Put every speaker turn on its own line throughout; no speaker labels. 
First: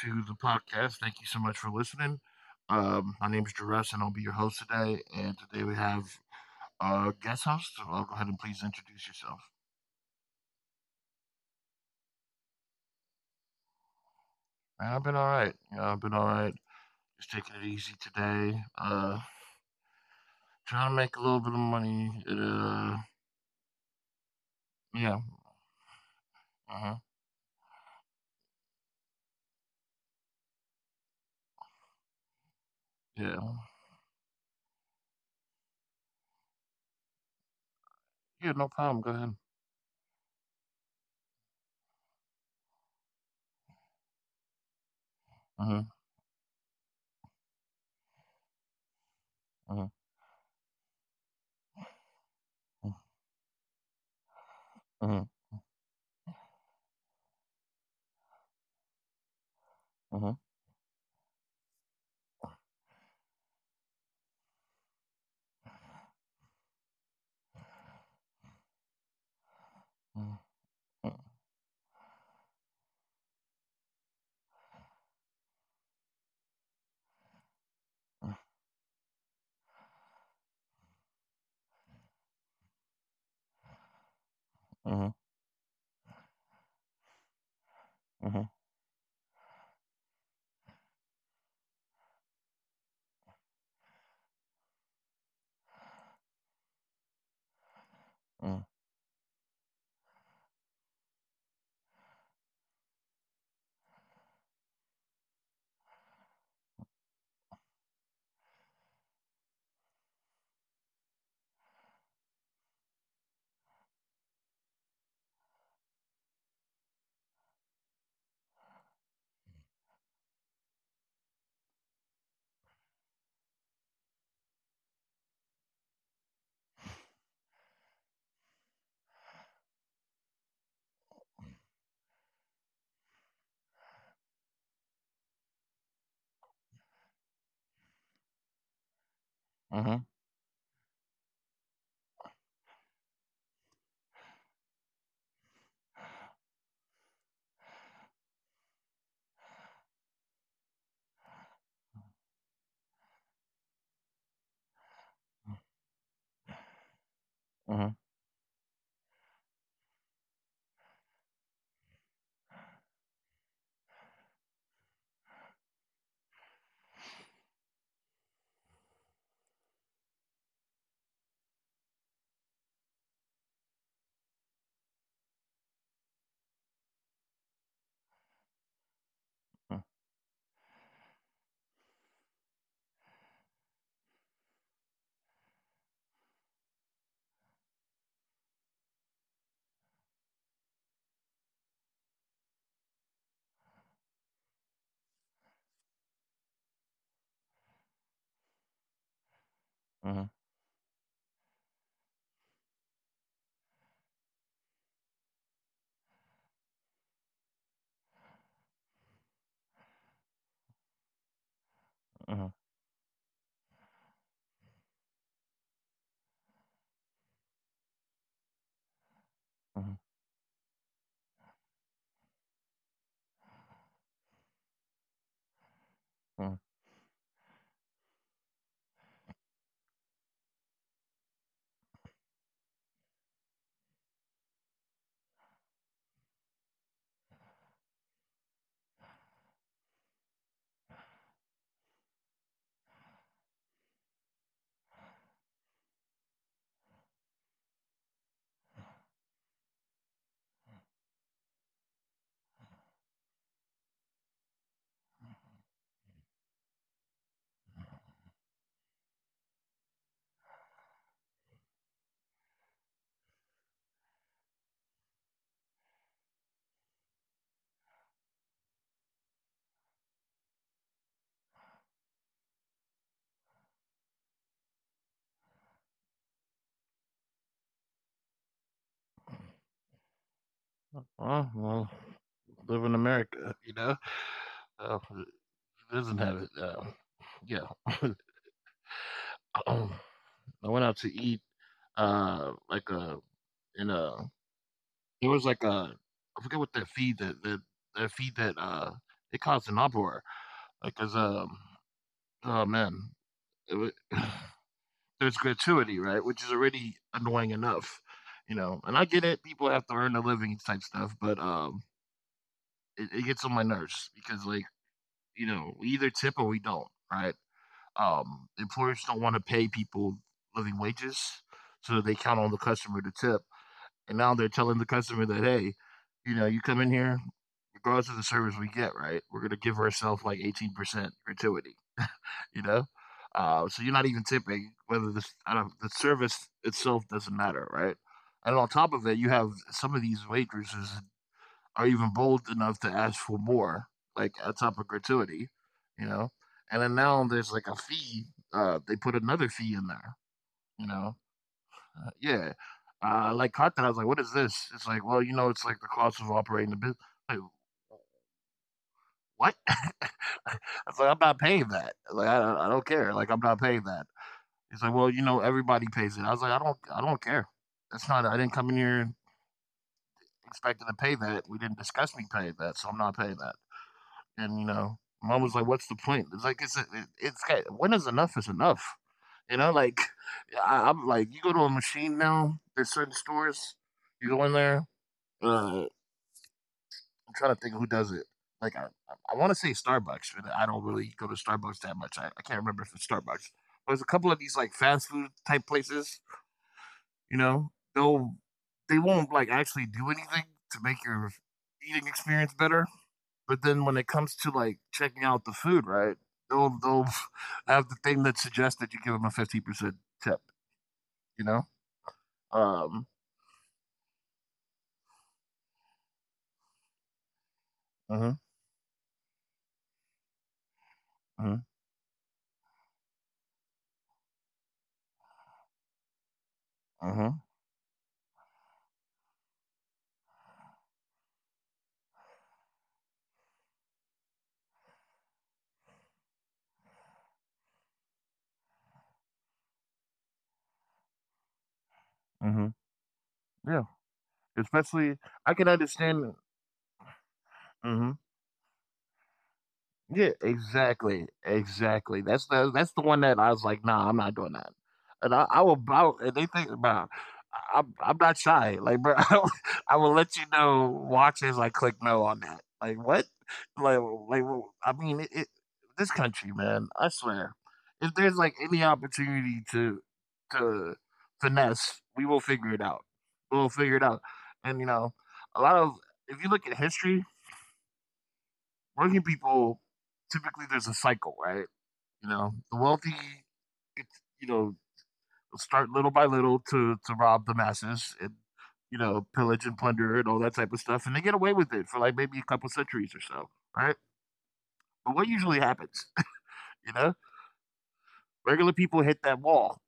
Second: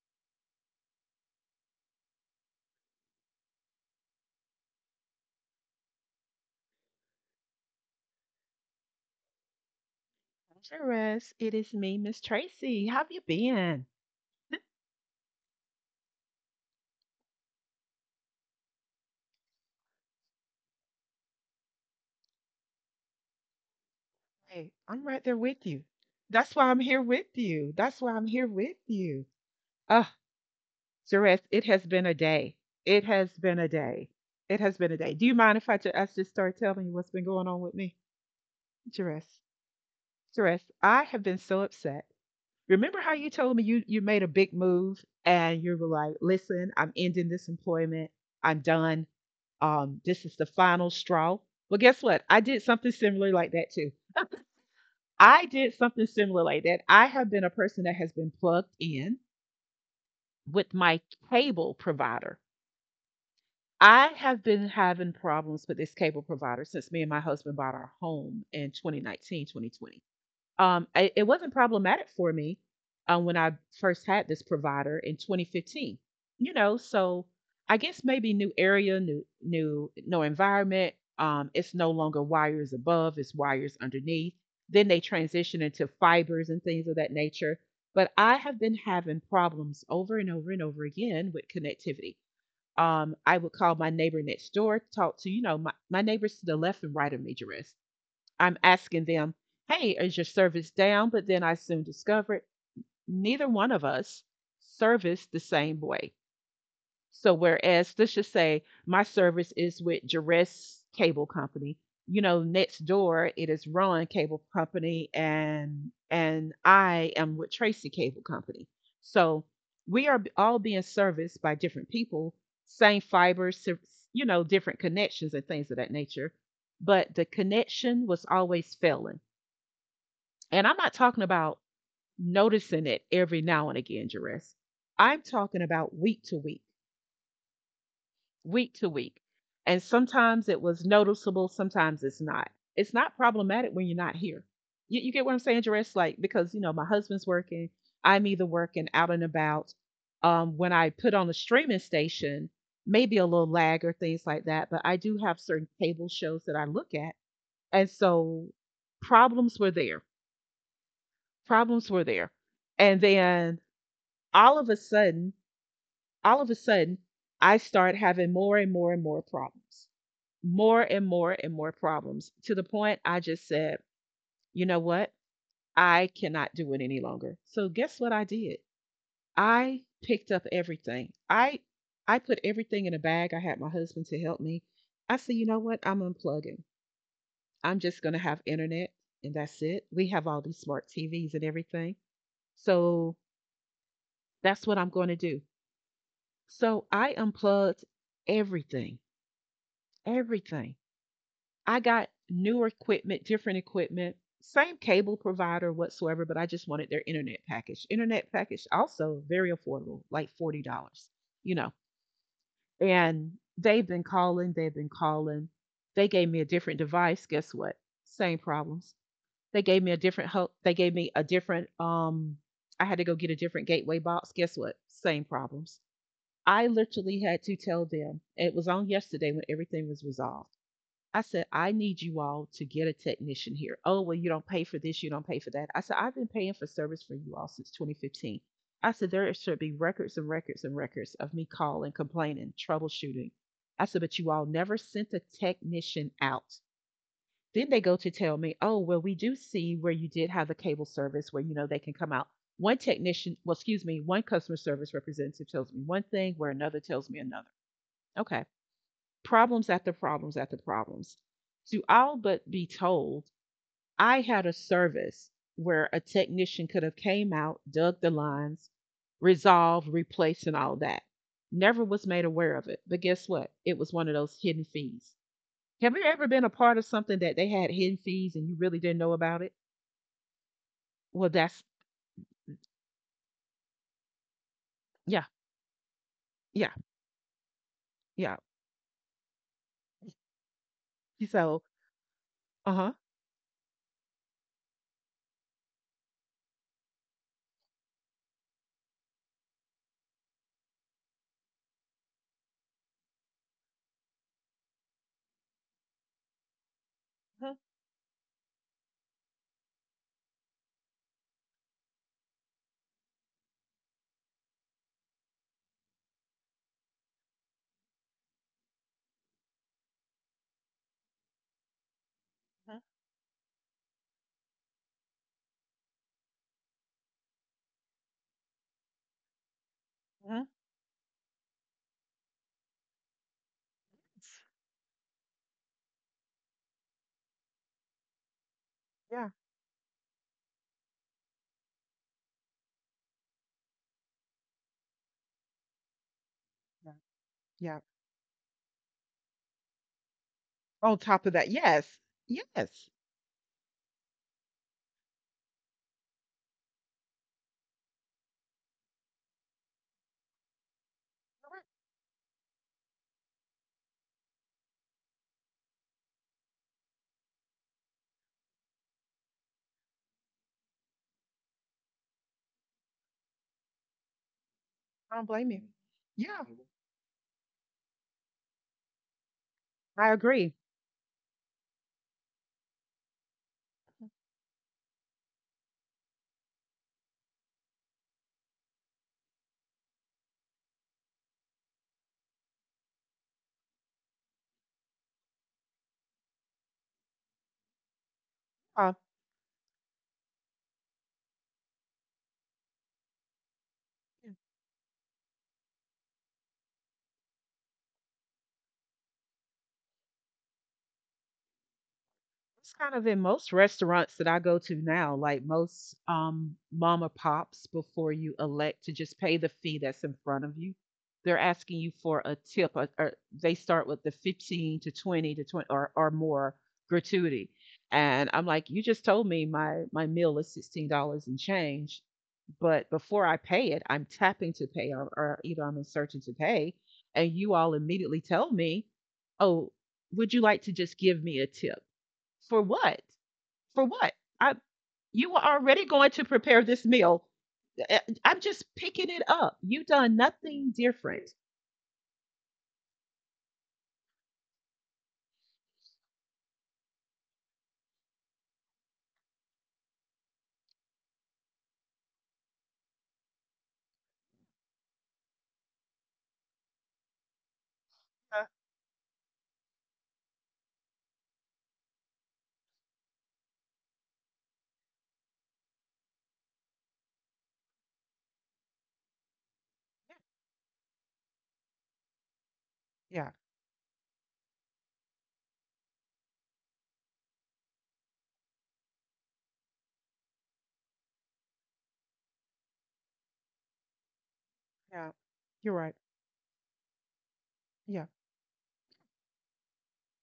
to the podcast. Thank you so much for listening. My name is Jerez, and I'll be your host today. And today we have a guest host. So I'll go ahead and please introduce yourself.
Dangerous. It is me, Miss Tracy. How have you been?
Man, I've been all right. Yeah, I've been all right. Just taking it easy today. Trying to make a little bit of money.
Hey, I'm right
Yeah.
there with you. That's why I'm here
Uh-huh.
with you. That's why I'm here with you. Ah, Jerez, it has been a day. It has
Yeah.
been a day. It has been a day. Do you mind if I just start telling you what's been going on with me?
Yeah. No problem.
Jerez,
Go ahead.
Jerez, I have been so upset. Remember how you told me you made a big move and you were
Uh-huh.
like, "Listen, I'm ending this employment. I'm done.
Uh-huh.
This is the final straw." Well, guess what? I did something similar like that too.
Uh-huh.
I did something similar like that. I have been a person that has been plugged in
Uh-huh.
with my cable provider. I have been having problems with this cable provider since me and my husband bought our home in 2019, 2020.
Uh-huh.
It
Uh-huh.
wasn't problematic for me when I first had this provider in 2015. You know, so I guess maybe new area, new new no environment. It's no longer wires above; it's wires underneath. Then they
Uh-huh.
transition into fibers and things of that nature. But I
Uh-huh.
have
Uh-huh.
been having problems over and over and over again with connectivity. I would call my neighbor next door, talk to my neighbors to the left and right of me, I'm
Uh-huh.
asking them, hey, is your service down? But then I soon discovered neither one of us service the same way. So whereas this should say my service is with Jerez Cable Company, you know, next door it is Ron Cable Company and I am with Tracy Cable Company. So we are all being serviced by different people, same fibers, you know, different connections and things of that nature. But the connection was always failing and I'm not talking about noticing it every now and again, Jerris. I'm talking about week to week, week to week. And
Uh-huh.
sometimes it was noticeable, sometimes it's not. It's not problematic when you're not here. You get what I'm saying, Jerris? Like, because, you know, my husband's working, I'm either working out and about. When I put on a streaming station, maybe a little lag or things like that, but I do have certain cable shows that I look at. And
Uh-huh.
so problems were there. Problems were there. And then all of a sudden, all of a sudden, I start having more and more and more problems, more and more and more problems to the point I just said, you know what? I cannot do it any longer. So guess what I did? I picked up everything. I put everything in a bag. I had my husband to help me. I said, you know what? I'm unplugging. I'm just going to have internet and that's it. We have all these smart TVs and everything. So that's what I'm going to do. So I unplugged everything.
Uh-huh.
Everything. I got newer equipment, different equipment, same cable provider whatsoever, but I just wanted their internet package. Internet package also very affordable, like $40, you know.
Uh-huh.
And they've been calling, they've been calling. They gave me a different device, guess what? Same problems. They gave me a
Uh-huh.
different they gave me a different I had to go get a different gateway box. Guess what? Same problems. I
Mm,
literally had to tell them. It was on yesterday when everything was resolved. I said, I need you all to get a technician here. Oh, well, you don't pay for this, you don't pay for that. I said, I've been paying for service for you all since 2015. I said, there should be records and records and records of me calling, complaining, troubleshooting. I said, but you all never sent a technician out. Then they go to tell me, oh, well, we do see where you did have the cable service where, you know, they can come out. One technician, well, excuse me, one customer service representative tells me one thing where another tells me another. Okay, problems after problems after problems. To all but be told, I had a service where a technician could have came out, dug the lines, resolved, replaced, and all that. Never was made aware of it. But guess what? It was one of those hidden fees. Have you ever been a part of something that they had hidden fees and you really didn't know about it? Well, that's
well, well, live in America, you know. Uh,
yeah,
who doesn't have it.
yeah,
Yeah,
yeah.
um, I went out to eat.
So, uh huh,
Like a in a there was like a I forget what that feed that that that feed that it caused an uproar. Like, cause um oh man, it, wa- there's gratuity, right, which is already
uh-huh,
annoying enough, you know. And I get it, people have to earn a living type stuff, but. It gets on my nerves because, like, you know, we either tip or we don't, right? Employers don't want to pay people living wages, so they count on
uh-huh,
the customer to tip. And now they're telling the customer that, hey, you know, you come in here, regardless of the service we get, right? We're gonna give
uh-huh.
ourselves like 18% gratuity, you know. So you're not even tipping whether the I don't, the service itself doesn't matter, right? And on top
Yeah,
of it, you have some of these waitresses are even bold enough to ask for more, like on top of gratuity, you know.
yeah.
And then now there's
Yeah.
like a fee. They put another fee in there,
On
you
top of
know.
that, yes,
Yeah,
yes,
like caught that. I was like, "What is this?" It's like, well, you know, it's like the cost of operating the business. Like what? I was like, I'm not paying that. Like I don't care. Like I'm not paying that. He's like, well, you know, everybody pays it. I was like, I don't care. That's not. I didn't come in here expecting to pay that. We didn't discuss me paying that, so I'm not paying that. And, you
I
know,
don't blame you.
mom was like, "What's the
Yeah,
point?" It's like it's it, it's got- When is enough is enough. You know,
I
like
agree.
I, I'm like you go to a machine now. There's certain stores you go in there. Uh, I'm trying to think who does it. Like I, I want to say Starbucks, but I don't really go to Starbucks that much. I can't remember if it's Starbucks. There's a couple of these like fast food type places. You know,
Uh,
they won't like actually do anything to make your eating experience better. But then when
yeah,
it comes to, like, checking out the food, right, they'll have the thing that suggests that you give them a 50% tip, you know?
it's kind of in
Um,
most restaurants that I go to now, like most mama pops, before you
uh huh,
elect to just pay the fee that's in front of you, they're asking
uh
you for a tip. Or they start with the 15 to 20 to 20 or more gratuity.
huh.
And I'm like, you just told me my meal is $16 and change. But before I pay it, I'm tapping to pay or either I'm inserting to pay. And you all immediately tell me, oh, would you like to just give me a tip? For
Uh huh.
what? For
Yeah,
what? I you were
especially I
already
can
going to
understand.
prepare this meal. Uh, I'm
Mhm.
just picking it up. You done
Yeah,
nothing different.
exactly, exactly. That's the one that I was like, nah, I'm not doing that. And I will bow. And they think about, I'm not shy. Like, bro, I will let you know. Watches like click no on that. Like what? Well, I mean, this country, man. I swear, if
Uh,
there's like any opportunity to to finesse, we will figure it out. We'll figure it out. And you know, a lot of if you look at history, working people typically there's a cycle, right? You know, the
yeah,
wealthy, it's, you know, start little by little to rob the masses and, you know, pillage and plunder and all that type of stuff, and they get away with it for like maybe a couple centuries or so, right?
yeah.
But what
You're
usually
right.
happens, you know,
Yeah,
regular people hit that wall,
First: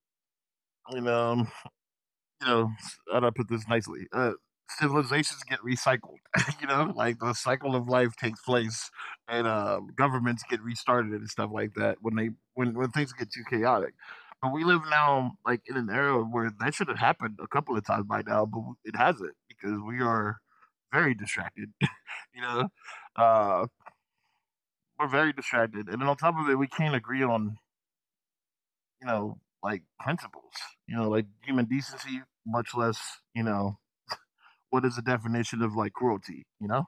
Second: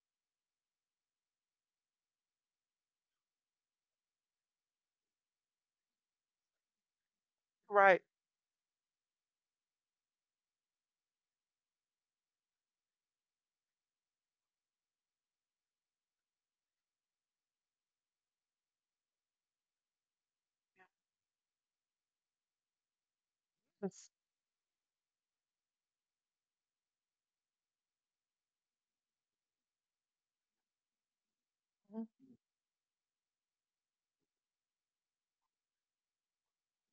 you know, you know, how do I put this nicely? Civilizations get recycled. You know, like the
right.
cycle of life takes place, and governments get restarted and stuff like that when they when things get too chaotic. But we live now like in an era where that should have happened a couple of times by now, but it hasn't because we are very distracted. You know, uh,
That's,
we're very distracted, and then on top of it, we can't agree on, you know, like principles. You know, like human
mhm.
decency, much less, you know, what is the definition of like cruelty, you know?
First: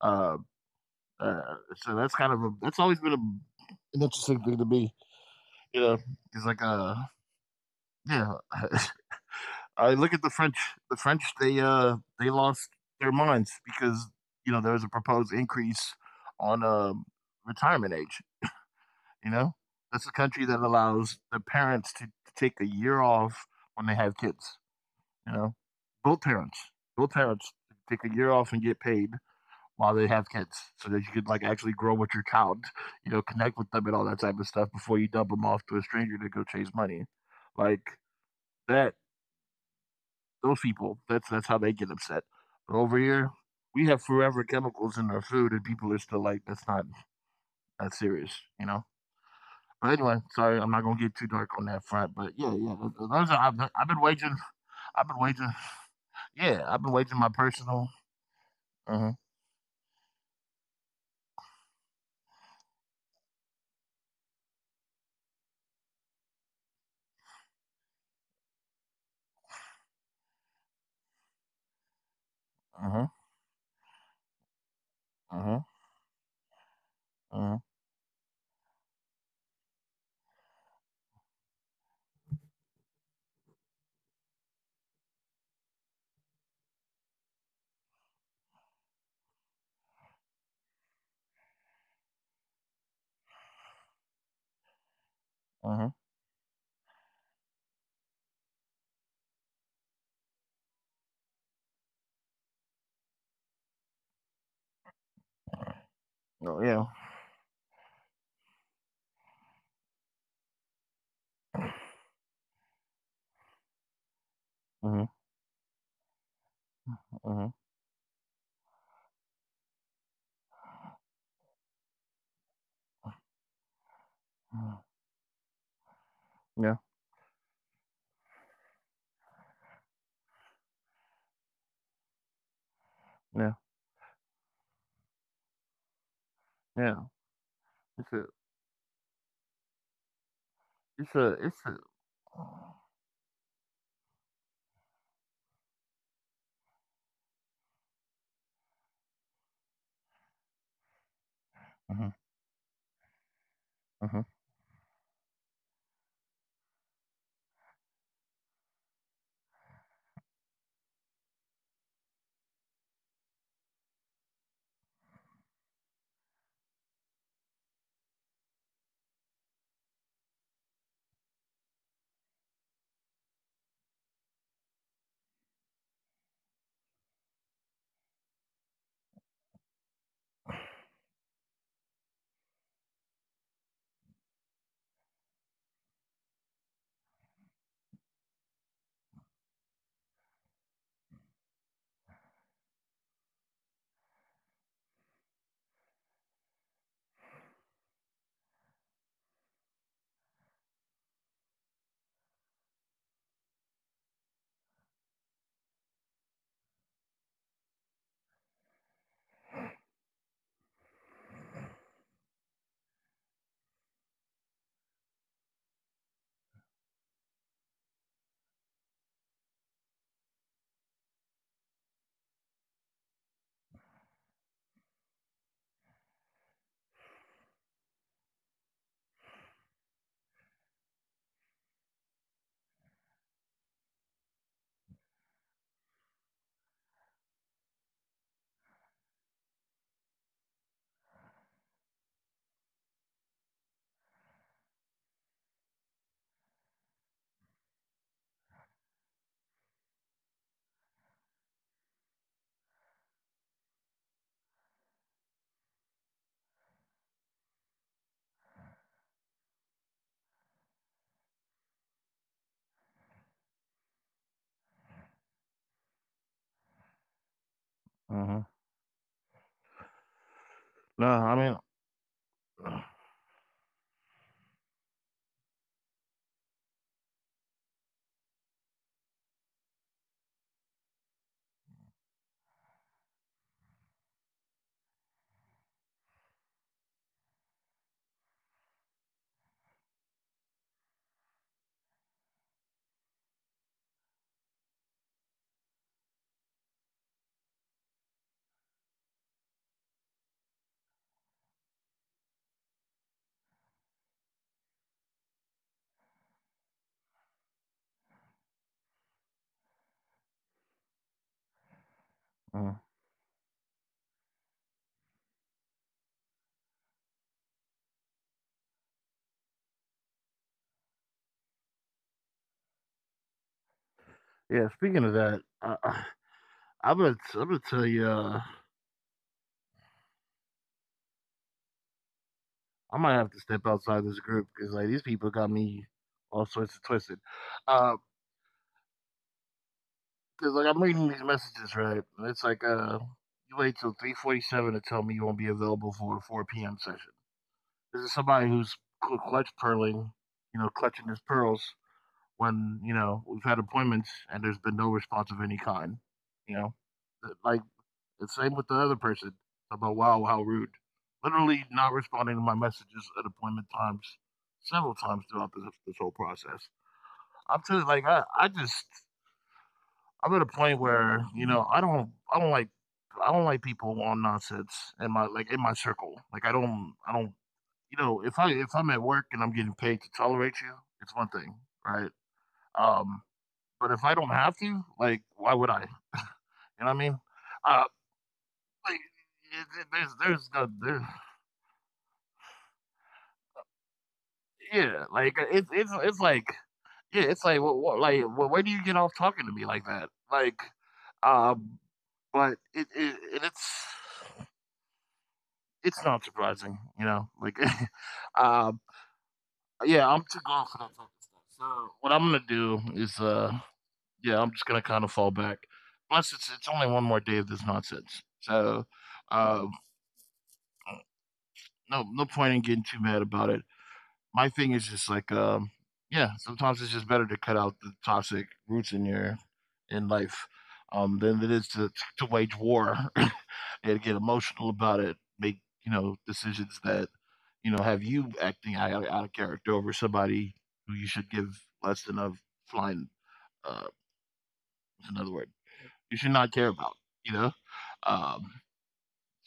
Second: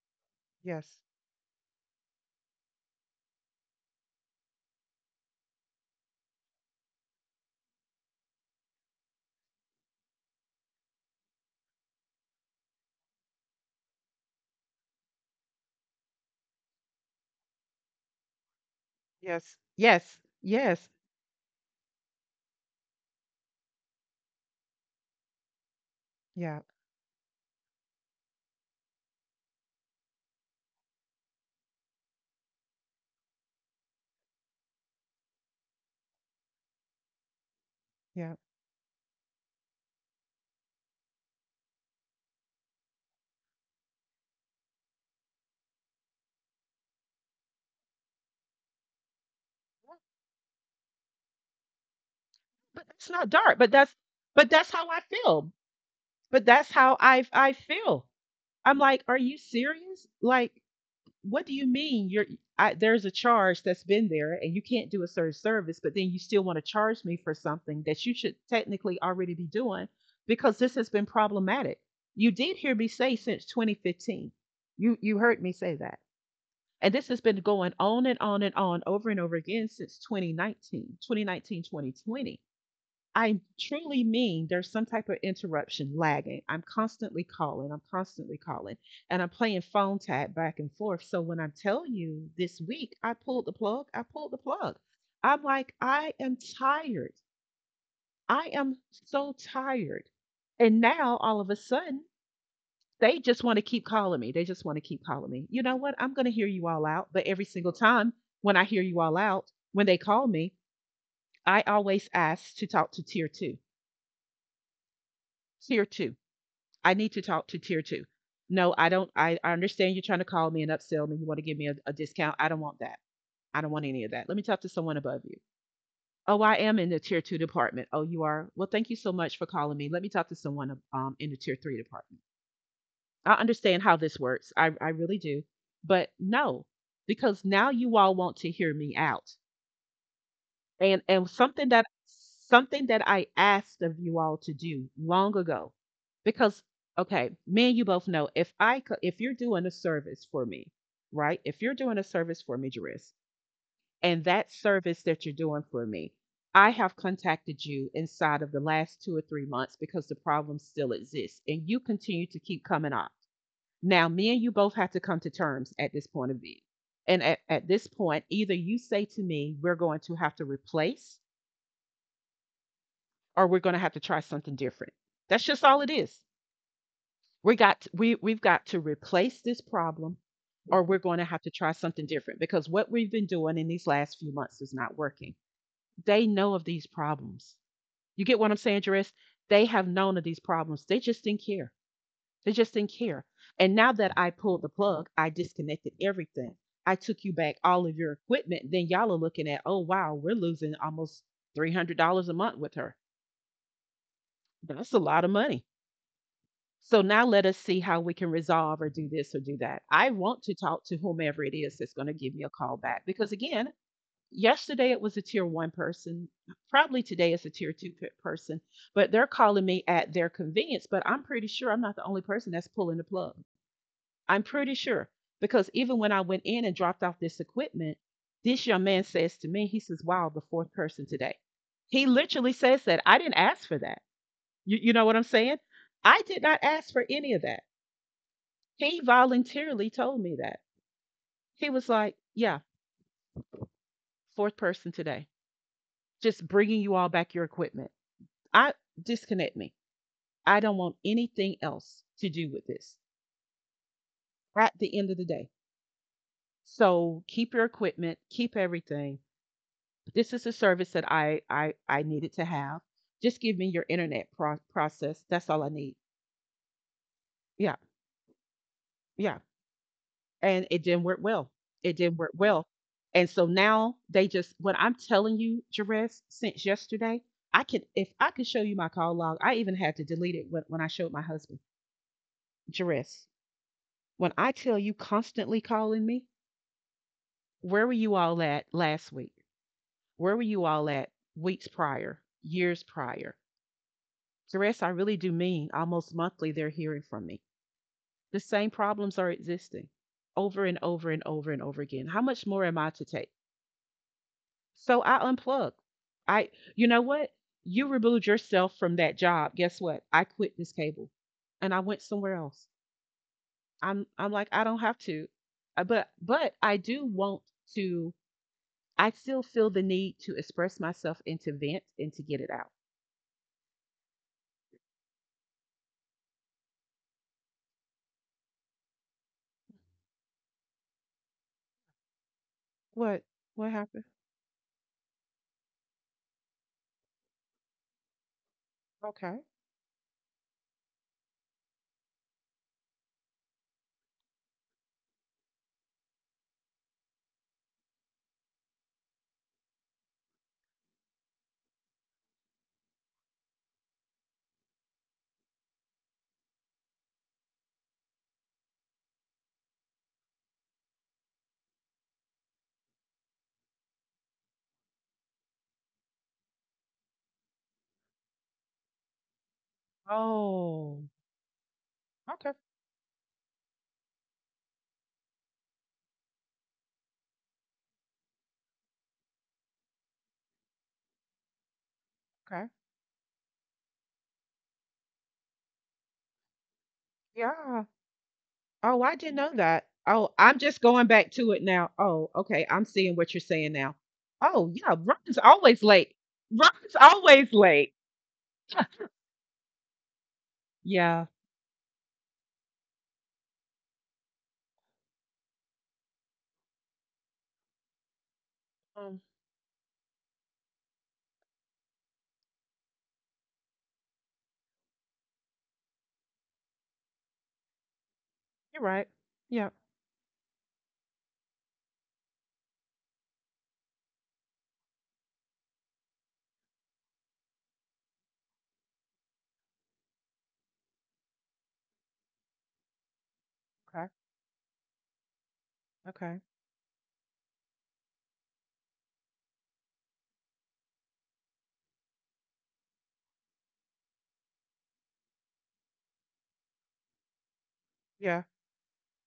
Uh,
Yes,
uh, so that's kind of a that's always been a, an interesting thing to me, you know, because yeah, I look at the French. The French, they lost their minds because, you know, there was a proposed increase on retirement age. You know,
yes,
that's a
yes,
country that
yes.
allows the parents to take a year off when they have kids. You know, both parents,
Yeah,
both parents take a year off and get paid while they have kids, so that you could like actually grow with your child, you know, connect with them and all that type of stuff before you dump them off to a stranger to go chase money. Like
yeah.
that, those people, that's how they get upset. But over here, we have forever chemicals in our food, and people are still like, that's not that serious, you know. But anyway, sorry, I'm not gonna get too dark on that front. But yeah, yeah,
But
those are
that's not dark. But that's
I've been
how I
waging,
feel.
yeah,
But
I've been
that's
waging
how
my
I
personal.
feel.
Uh
I'm
huh.
like, "Are you serious? Like, what do you mean you're there's a charge that's been there and you can't do a certain service, but then you still want to charge me for something that you should technically already be doing because this has been problematic. You did
Uh
hear
huh.
me say since 2015. You
Uh
heard me say that. And this has
huh.
been going on and on and on over and over again since 2019, 2019, 2020. I truly mean there's some type of interruption lagging. I'm constantly calling, and I'm playing phone tag back and forth. So when I tell you this week, I pulled the plug, I pulled the plug.
Uh
I'm
huh.
like, I am tired. I am so tired. And now all of a sudden, they just want to keep calling me. They just want to keep calling me. You know what? I'm going
Oh
to hear
yeah.
you all out. But every single time when I hear you all out, when they call me, I always ask to talk to tier two.
Uh
Tier two. I need
huh.
to talk to tier two. No, I don't. I understand you're trying to call me and upsell me. You want to give me a discount. I don't want that. I don't want any of that. Let
Uh
me talk to someone above you.
huh.
Oh, I am in the tier two department. Oh, you are? Well, thank you so much for calling me. Let me talk to someone in the tier three department.
Yeah,
I understand how this works. I really do. But no,
yeah.
because now
It's a
you all want to hear me out
it's a
and
it's
and
a.
something that I asked of you all to do long ago, because okay, me and you both know if I co- if you're doing a service for me, right? If you're
Mhm,
doing a service for me, Jarice,
mhm,
and that service that you're doing for me, I have contacted you inside of the last 2 or 3 months because the problem still exists, and you continue to keep coming up. Now, me and you both have to come to terms at this point of view. And at this point, either you say to me, we're going to have to replace or we're going to have to try something different. That's just all it is. We we've got to replace this problem or we're going to have to try something different because what we've been doing in these last few months is not working. They know of these problems. You get what I'm saying, Jerris? They have known of these problems. They just didn't care. They just didn't care. And now that I pulled the plug, I disconnected everything. I took you back all of your equipment. Then y'all are looking at, oh, wow, we're losing almost $300 a month with her. That's a lot of money. So now let us see how we can resolve or do this or do that. I want to talk to whomever it is that's going to give me a call back because, again, yesterday it was a tier one person. Probably today it's a tier two person, but they're calling me at their convenience. But I'm pretty sure I'm not the only person that's pulling the plug. I'm pretty sure because even when I went in and dropped off this equipment, this young man says to me, he says, "Wow, the fourth person today." He literally says that. I didn't ask for that. You know what I'm saying? I did not ask for any of that. He voluntarily told me that. He was like, "Yeah, fourth person today. Just bringing you all back your equipment. I disconnect me. I don't want anything else to do with this at the end of the day. So keep your equipment, keep everything. This is a service that I needed to have. Just give me your internet process. That's all I need. Yeah."
mhm.
Yeah. And
No,
it didn't
I
work
mean.
well. It didn't work well. And so now they just what I'm telling you, Jerez, since yesterday, I can if I could show you my call log, I even had to delete it when I showed my husband. Jerez, when I tell you constantly calling me, where were you all at last week? Where were you all at weeks prior, years prior? Jerez, I really do mean almost monthly they're hearing from me. The same problems are existing over and over and over and over again. How much more am I to take? So I unplugged. I, you know what? You removed yourself from that job. Guess what? I quit this cable, and I went somewhere
Mhm.
else. I'm like, I don't have to. But I do want to. I still feel the need to express myself and to vent and to get it out.
Yeah, speaking of that, I'm gonna tell you, I might have to
What,
step
what
outside this
happened?
group because, like, these people got me all sorts of twisted. Uh,
Okay.
Cause like, I'm reading these messages, right, and it's like, "You wait till 3:47 to tell me you won't be available for a 4 p.m. session." This is somebody who's cl clutch pearling, you know, clutching his pearls when, you know, we've had appointments and there's been no response of any kind, you know? Like, the same with the other person about, wow, how rude. Literally not responding to my messages at appointment times several times throughout this whole process. I'm too, like, I just, I'm at a point where,
Oh,
you know,
okay,
I don't like people on nonsense in my, like, in my circle. Like, I don't, you know, if I'm at work and I'm getting paid to tolerate you, it's one thing, right?
okay.
Um, but if I don't have to, like, why would I? You know what I mean? Uh,
Yeah.
like,
Oh, I didn't know that.
there's,
Oh, I'm
no,
just
there,
going back to it now. Oh, okay. I'm seeing what you're saying now. Oh,
yeah,
yeah. Ron's always
it's
late.
like,
Ron's
yeah, it's like,
always
what,
late.
like, where do you get off talking to me like that? Like,
Yeah.
um, but it's not surprising, you know. Like, um,
Um,
yeah, I'm too gone for that type of stuff. So what I'm gonna do is, yeah, I'm just gonna kind of fall back. Plus, it's only one more day of this nonsense. So,
you're right.
uh,
Yeah.
no no point in getting too mad about it. My thing is just like, um, yeah, sometimes it's just better to cut out the toxic roots in your in life, um, than it is to wage war and get
Okay.
emotional about it, make, you know,
Okay.
decisions that, you know, have you acting out, out of character over somebody who you should give less than a flying uh another word. You should not care about, you know? Um,
Yeah.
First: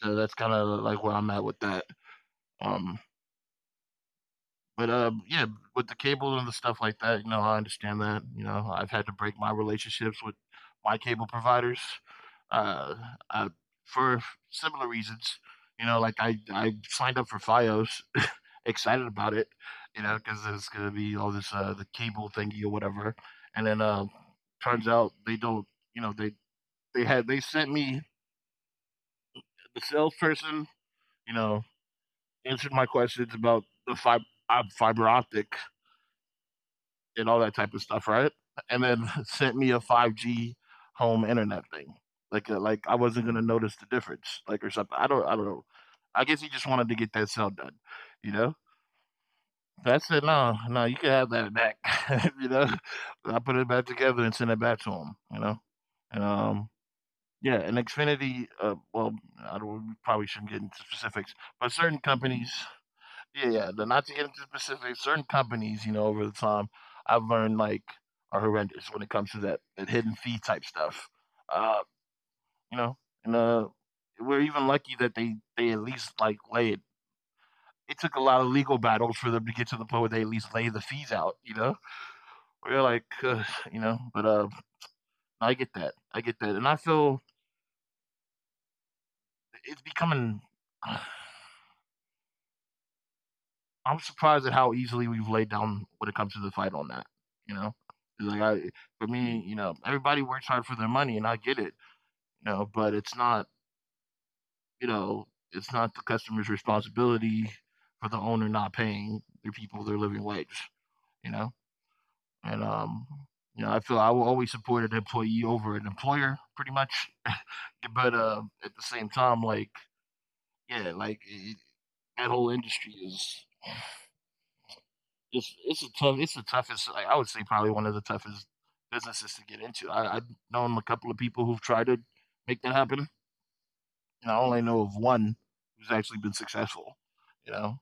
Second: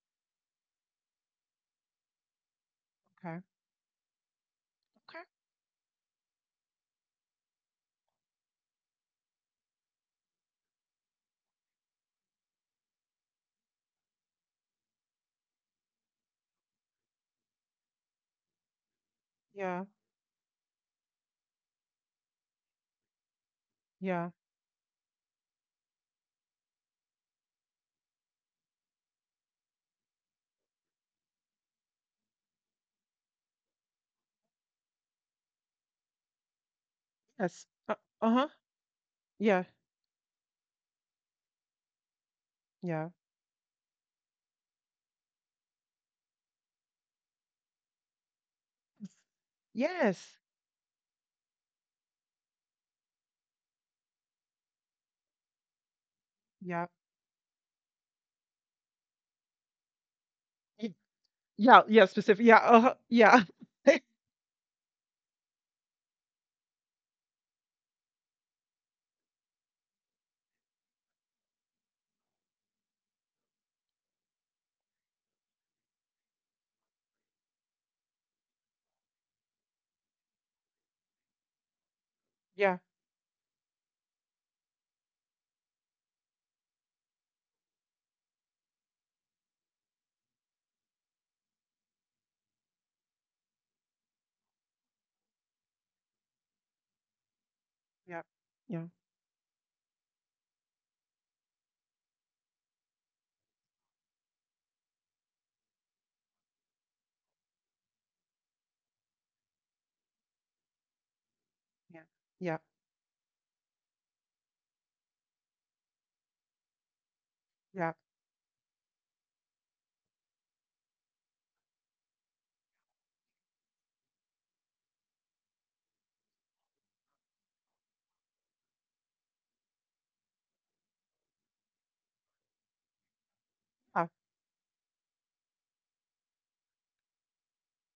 so that's kinda like where I'm at with that. Um,
Okay.
but,
Okay.
yeah, with the cable and the stuff like that, you know, I understand that, you know, I've had to break my relationships with my cable providers, uh, uh, for similar reasons, you know, like I signed up for Fios, excited about it,
Yeah.
you know, because there's gonna be all this, the cable thingy or whatever, and then,
Yeah.
turns out they don't, you know, they sent me the salesperson, you know, answered my questions about the fiber optic and all that
Yes.
type of
Uh
stuff, right?
huh.
And then sent
Yeah.
me a 5G home internet thing. Like I
Yeah.
wasn't gonna notice the difference, like or something. I don't know. I guess he just wanted to get that cell done, you know. So I said,
Yes.
no, no, you can have that back, you know. I put it back together and sent it back to him, you know. And
Yeah.
yeah, and Xfinity, well, I don't, we probably shouldn't get into
y-
specifics, but
Yeah.
certain
Yeah. Specific.
companies
Yeah. Uh huh.
yeah,
Yeah.
yeah, the not to get into specifics, certain companies, you know, over the time I've learned like are horrendous when it comes to that, hidden fee type stuff. Uh, you know, and We're even lucky that they at least like lay it. It took a lot of legal battles for them to get to the point where they at least lay the fees out. You know, we're
Yeah.
like, you know, but I get that, and I feel it's becoming. uh, I'm surprised at how easily we've laid down when it comes to the fight on that. You know, 'Cause,
Yeah.
like I,
Yeah.
for me, you know, everybody works hard for their money, and I get it. You know, but it's not, you know, It's not the customer's responsibility for the owner not paying their people their living wage. You know,
Yeah.
and
Yeah.
um, you know, I feel I will always support an employee over an employer, pretty much.
Yeah.
but at the same time, like, Yeah, that whole industry is it's the toughest I would say probably one of the toughest businesses to get into. I've known a couple of people who've tried to make that happen,
Uh,
and I only know of one who's actually been successful, you know?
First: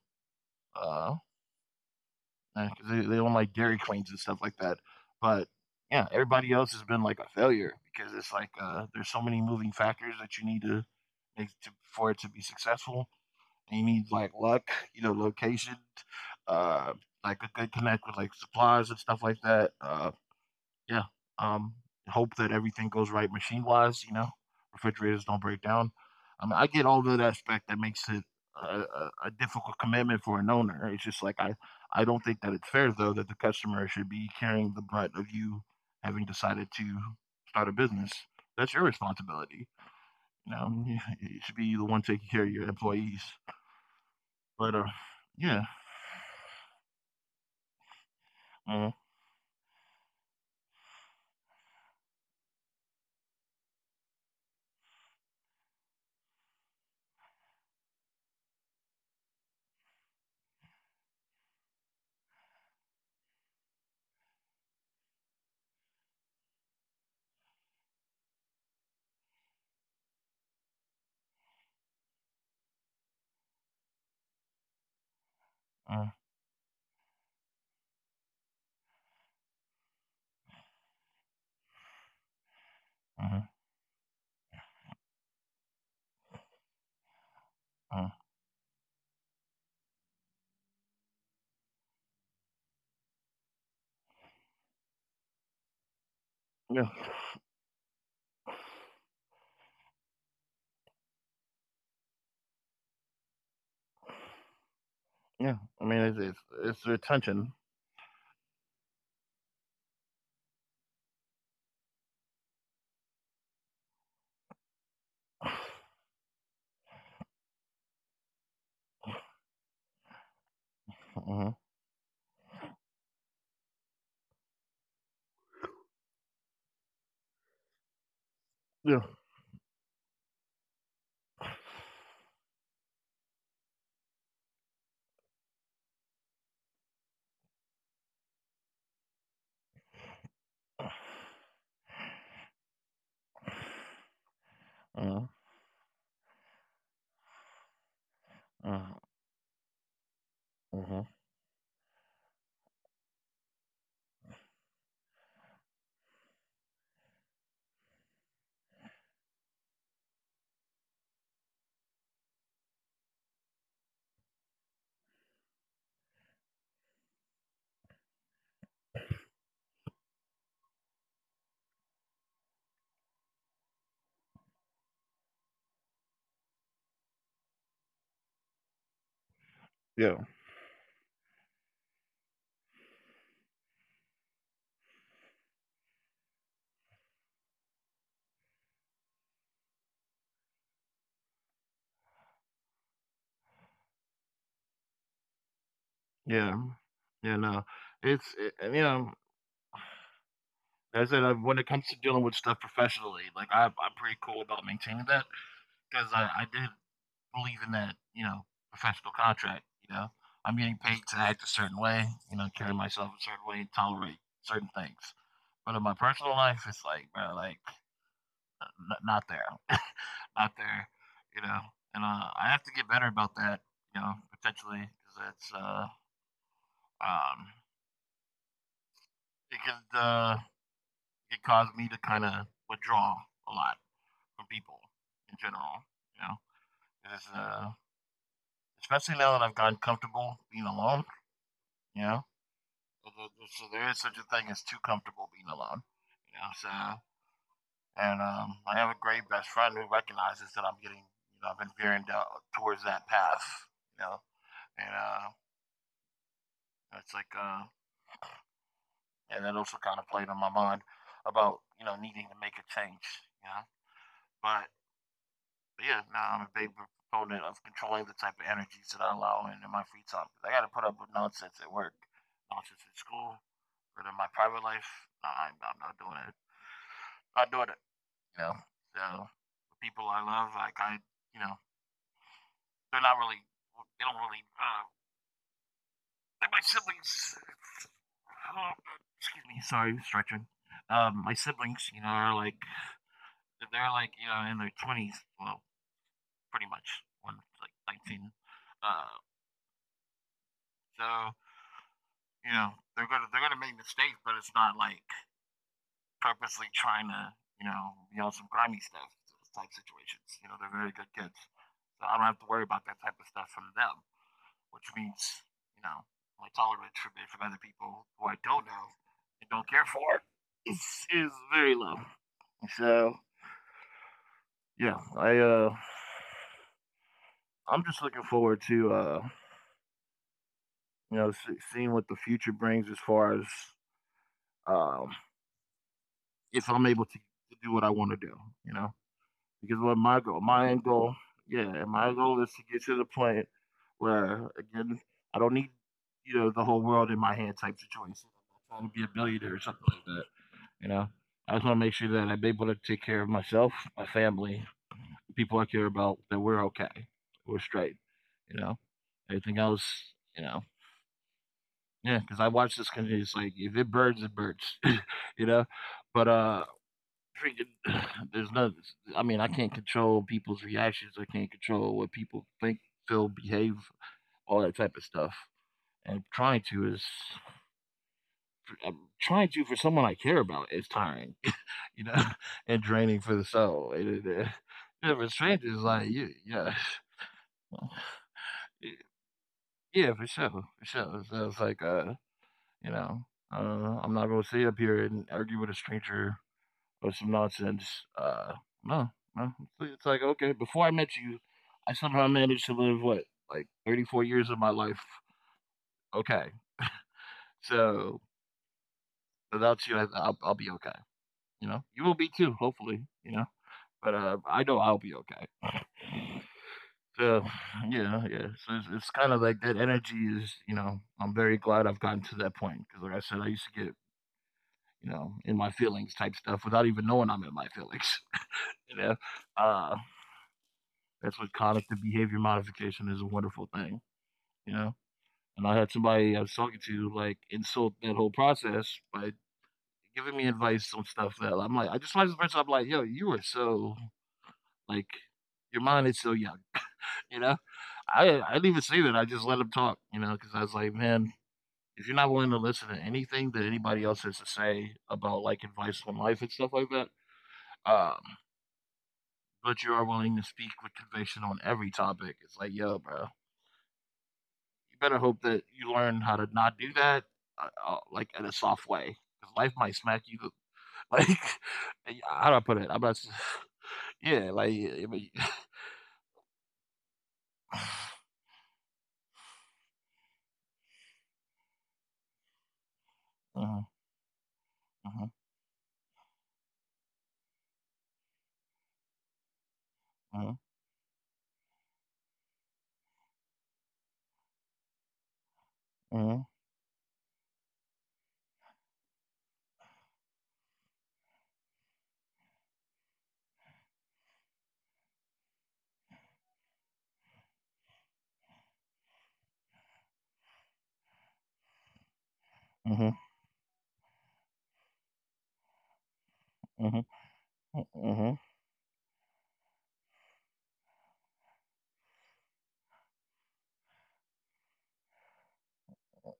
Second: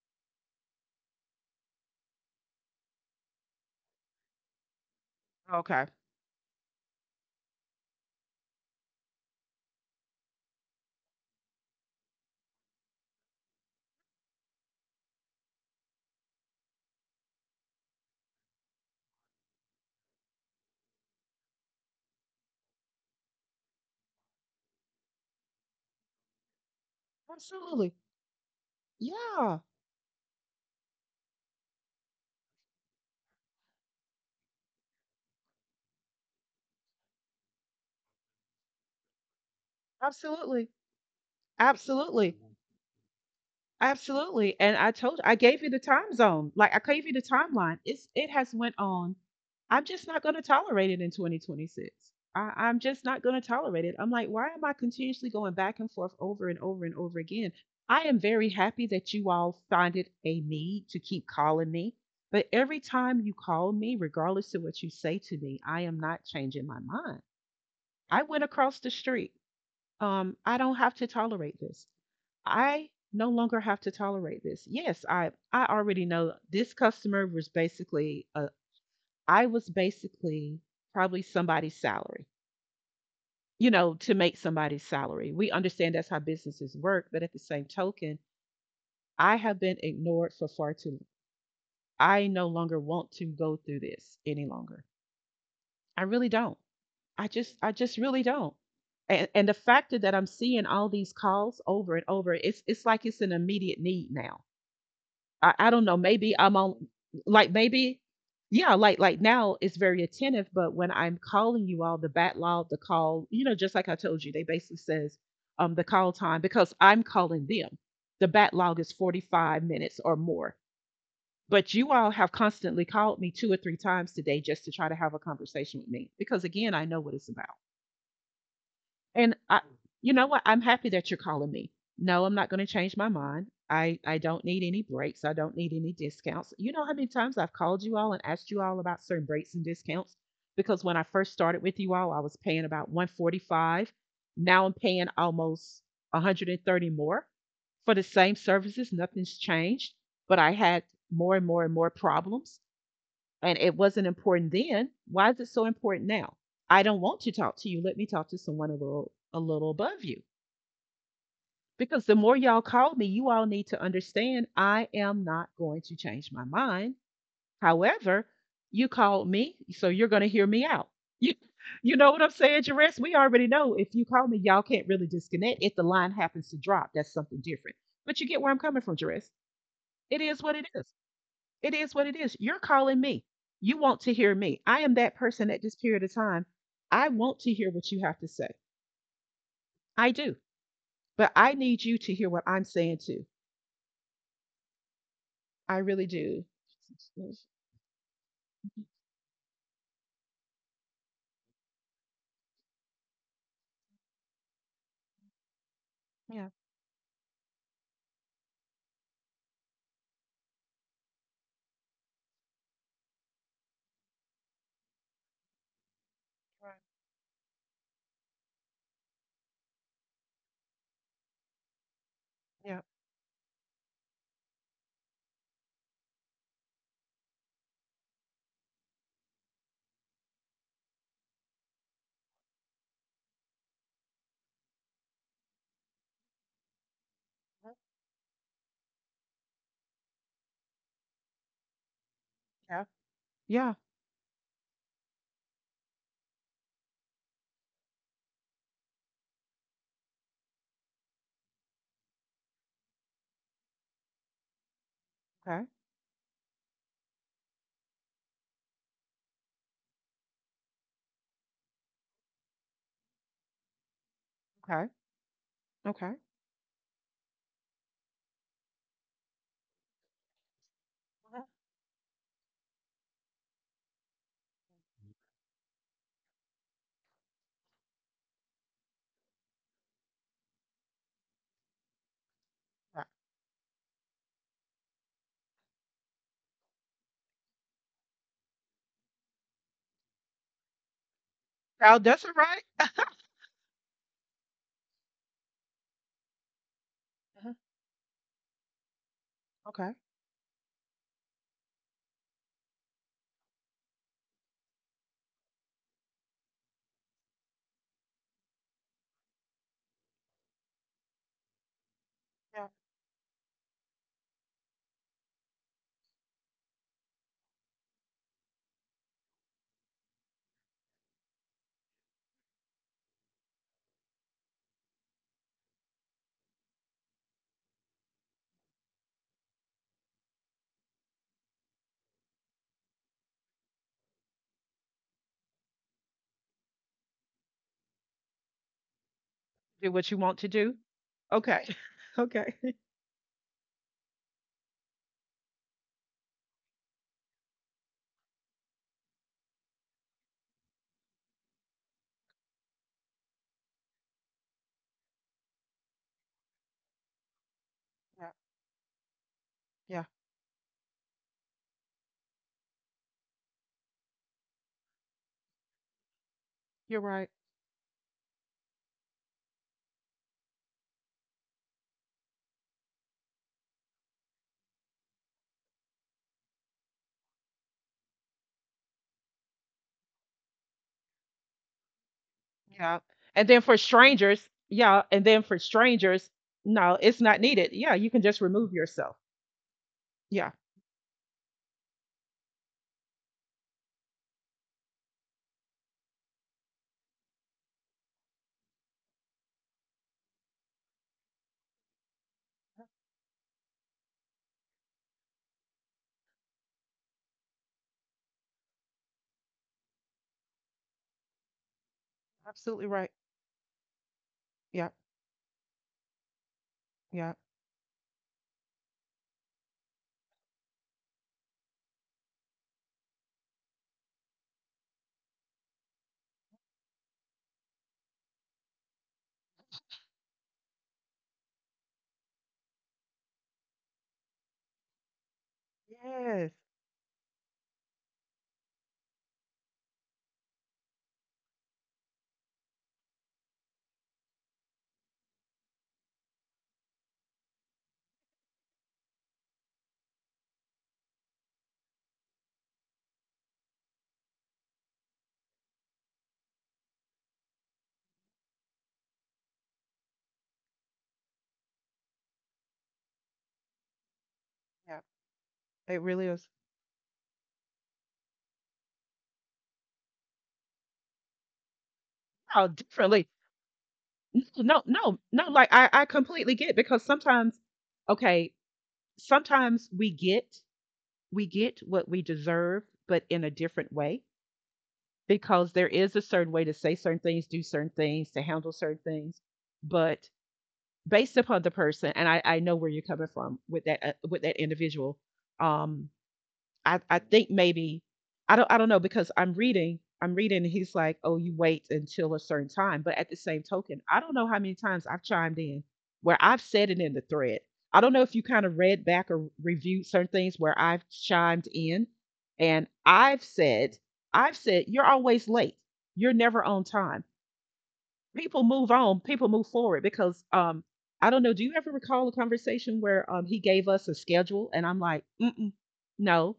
Uh, yeah, 'cause they own, like, Dairy Queens and stuff like that, but,
okay.
yeah, everybody else has been, like, a failure because it's like, there's so many moving factors that you need to make to for it to be successful, and you need, like, luck, you know, location, uh, like, a good connect with, like, suppliers and stuff like that, yeah. Um, Hope that everything goes right machine wise. You know, refrigerators don't break down. I mean, I get all that aspect that makes
Absolutely.
it a
Yeah.
difficult commitment for an owner. It's just like I don't think that it's fair though that the customer should be carrying the brunt of you having decided to start a business. That's your responsibility. You know,
Absolutely.
you should be the one taking care of
Absolutely.
your employees. But
Absolutely, and I
yeah.
gave you the time zone, like, I gave you the timeline. It has went
Uh,
on. I'm just not gonna tolerate it in 2026. I'm just not gonna tolerate it. I'm like, "Why am I continuously going back and forth over and over and over again?" I am very happy that you all find it a need to keep calling me, but every time you call me, regardless of what you say to me, I am not changing my mind. I went across the street. I don't have to tolerate this. I no longer have to tolerate this. Yes, I
uh,
already know this customer was basically I was basically probably somebody's salary.
uh,
You know, to make somebody's salary. We understand that's how businesses work, but at the same
uh.
token, I have been ignored for far too long. I no longer want to go through this any longer. I really don't.
Yeah,
I just really don't. And the fact that I'm seeing all these calls over and over, it's like it's an immediate need now.
yeah.
I
I
don't
mean,
know. Maybe I'm
it's
on,
their tension.
like, maybe, yeah, like now it's very attentive, but when I'm calling you all, the backlog, the call, you know, just like I told you, they basically says the call time because I'm calling them. The backlog is 45 minutes or more.
Uh-huh.
But you all have constantly called me two or three times today just to try to have a conversation with me because, again, I know what it's about. And you know what? I'm happy that you're calling me. No, I'm not going to change my mind. I don't need any breaks. I don't need any discounts. You know how many times I've called you all and asked you all about certain breaks and discounts? Because when I first started with you all, I was paying about 145. Now I'm paying
Mhm,
almost 130 more for the same
Uh
services. Nothing's changed, but I had
mhm.
more and more and more problems, and it wasn't important then. Why is it so important now? I don't want to talk to you. Let me talk to someone a little above you. Because the more y'all call me, you all need to understand I am not going to change my mind. However, you called me, so you're going to hear me out. You, you know what I'm saying, Jerris? We already know if you call me, y'all can't really disconnect. If the line happens to drop, that's something different. But you get where I'm coming from, Jerris.
Yeah,
It is what it is. It is what it is. You're calling me. You want to hear me. I am that person at this period of time. I want to hear what you have to say. I do. But I need you to hear what I'm saying too. I really do.
yeah, yeah, no. And, you know, as I said, when it comes to dealing with stuff professionally, I'm pretty cool about maintaining that because I
Yeah.
did believe in that, you know, professional contract. You know, I'm getting paid to act a certain way, you know, carry myself a certain way, and tolerate certain things. But in my personal life,
Right.
it's like, bro, like, not there, not there, you know. And I
Yeah.
have to get better about that, you know, potentially because that's um it can, it caused me to kind of withdraw a lot from people in general. You know, it's, uh, Especially now that I've gotten comfortable being alone. You know,
Yeah.
so, so
Yeah.
there is such a thing as too comfortable being alone. You know, so and I have a great best friend who recognizes that I'm getting, you know, I've been veering down towards that path. You know, and uh,
Okay.
it's like, uh, and that also kind of played on my mind about needing to make a change. You know, but
Okay.
but yeah,
Okay.
no, I'm a big proponent of controlling the type of energies that I allow in my free time. 'Cause I got to put up with
uh
nonsense at work, nonsense at school, but in my private life, I'm not doing it. I Not doing it. You know. So the people I love, you know,
Right.
they're not really. They don't really. They my siblings. Oh, excuse me. Sorry, stretching. My
Now,
siblings, you know,
that's it,
are like
right?
they're like in their twenties. Well, pretty much. One's
uh
like 19. Uh,
Okay.
so you know, they're gonna make mistakes, but it's not like purposely trying to, you know, be on some grimy stuff type situations. You know, they're very good kids. So I don't have to
Yeah.
worry about that type of stuff from them, which means, you know, my tolerance from other people who I don't know and don't care for is is very low. So yeah, I'm just looking forward to seeing what the future brings as far as um if I'm able to do what I want to do. You know,
Do
because
what you want to do.
my end goal,
Okay.
yeah, my goal
okay.
is to get to the point where again, I don't need the whole world in my hand type situation. I'm not trying to be a billionaire or something like that. You know, I just want to make sure that I'm able to take care of myself, my family, people I care about, that we're okay, we're straight.
Yeah.
You know, everything else,
Yeah.
you know, yeah, because I watch this country. It's like if it burns, it burns. you know, but
You're right.
freaking there's no I mean, I can't control people's reactions. I can't control what people think, feel, behave, all that type of stuff. And trying to is I'm trying to for someone I care about is tiring, you know,
Yeah.
and draining
And
for
then
the
for
soul.
strangers, yeah. And
Yeah,
then
for
for
strangers, like
strangers,
you, yeah,
no, it's not needed. Yeah. You can just remove yourself.
yeah, for
Yeah.
sure, for sure. So it's like, you know, I'm not gonna sit up here and argue with a stranger or some nonsense. Uh, no, no. It's like okay, before I met you, I somehow managed to live what like 34 years of my life. Okay, so without you, I'll be okay. You know, you will be too,
Absolutely right.
hopefully. You know, but I
Yeah.
know I'll be okay.
Yeah.
So yeah, yeah. It's kind of like that energy is, you know, I'm very glad I've gotten to that point because, like I said, I used to get, you know, in my feelings type stuff without even knowing I'm in my feelings. You know, uh, That's what cognitive behavior modification is a wonderful thing, you know? And I had
Yes.
somebody I was talking to, like, insult that whole process by giving me advice on stuff that I'm like, I just find the person, I'm like, yo, you are so, like, your mind is so young, you know? I didn't even say that. I just let him talk, you know, because I was like, man, if you're not willing to listen to anything that anybody else has to say about, like, advice on life and stuff like that, um, but you are willing to speak with conviction on every topic, it's like, yo, bro,
Yeah.
you better hope that
It
you
really
learn
is.
how to not do that, like in a soft way, because life might smack you. Like, how
Oh,
do I put it? I'm not.
differently.
Yeah,
No,
like.
no,
I mean,
no. Like I completely get because sometimes, okay, sometimes we get what we deserve, but in a different
mhm,
way,
mhm,
because there is a certain way to say certain things, do certain things, to handle certain things, but
mhm,
based upon the person. And I know where you're coming from with that individual. Um,
mhm,
I think maybe I don't know because I'm reading. And he's like, "Oh, you wait until a certain time." But at the same token, I don't know how many times I've chimed in where I've said it in the thread. I don't know if you kind of read back or reviewed certain things where I've chimed in and
mhm,
I've said, "You're always late. You're never on
mhm,
time."
mhm,
People move on, people move forward because I don't know, do you ever recall a conversation where he gave us a schedule, and I'm like, "Mm-mm, no,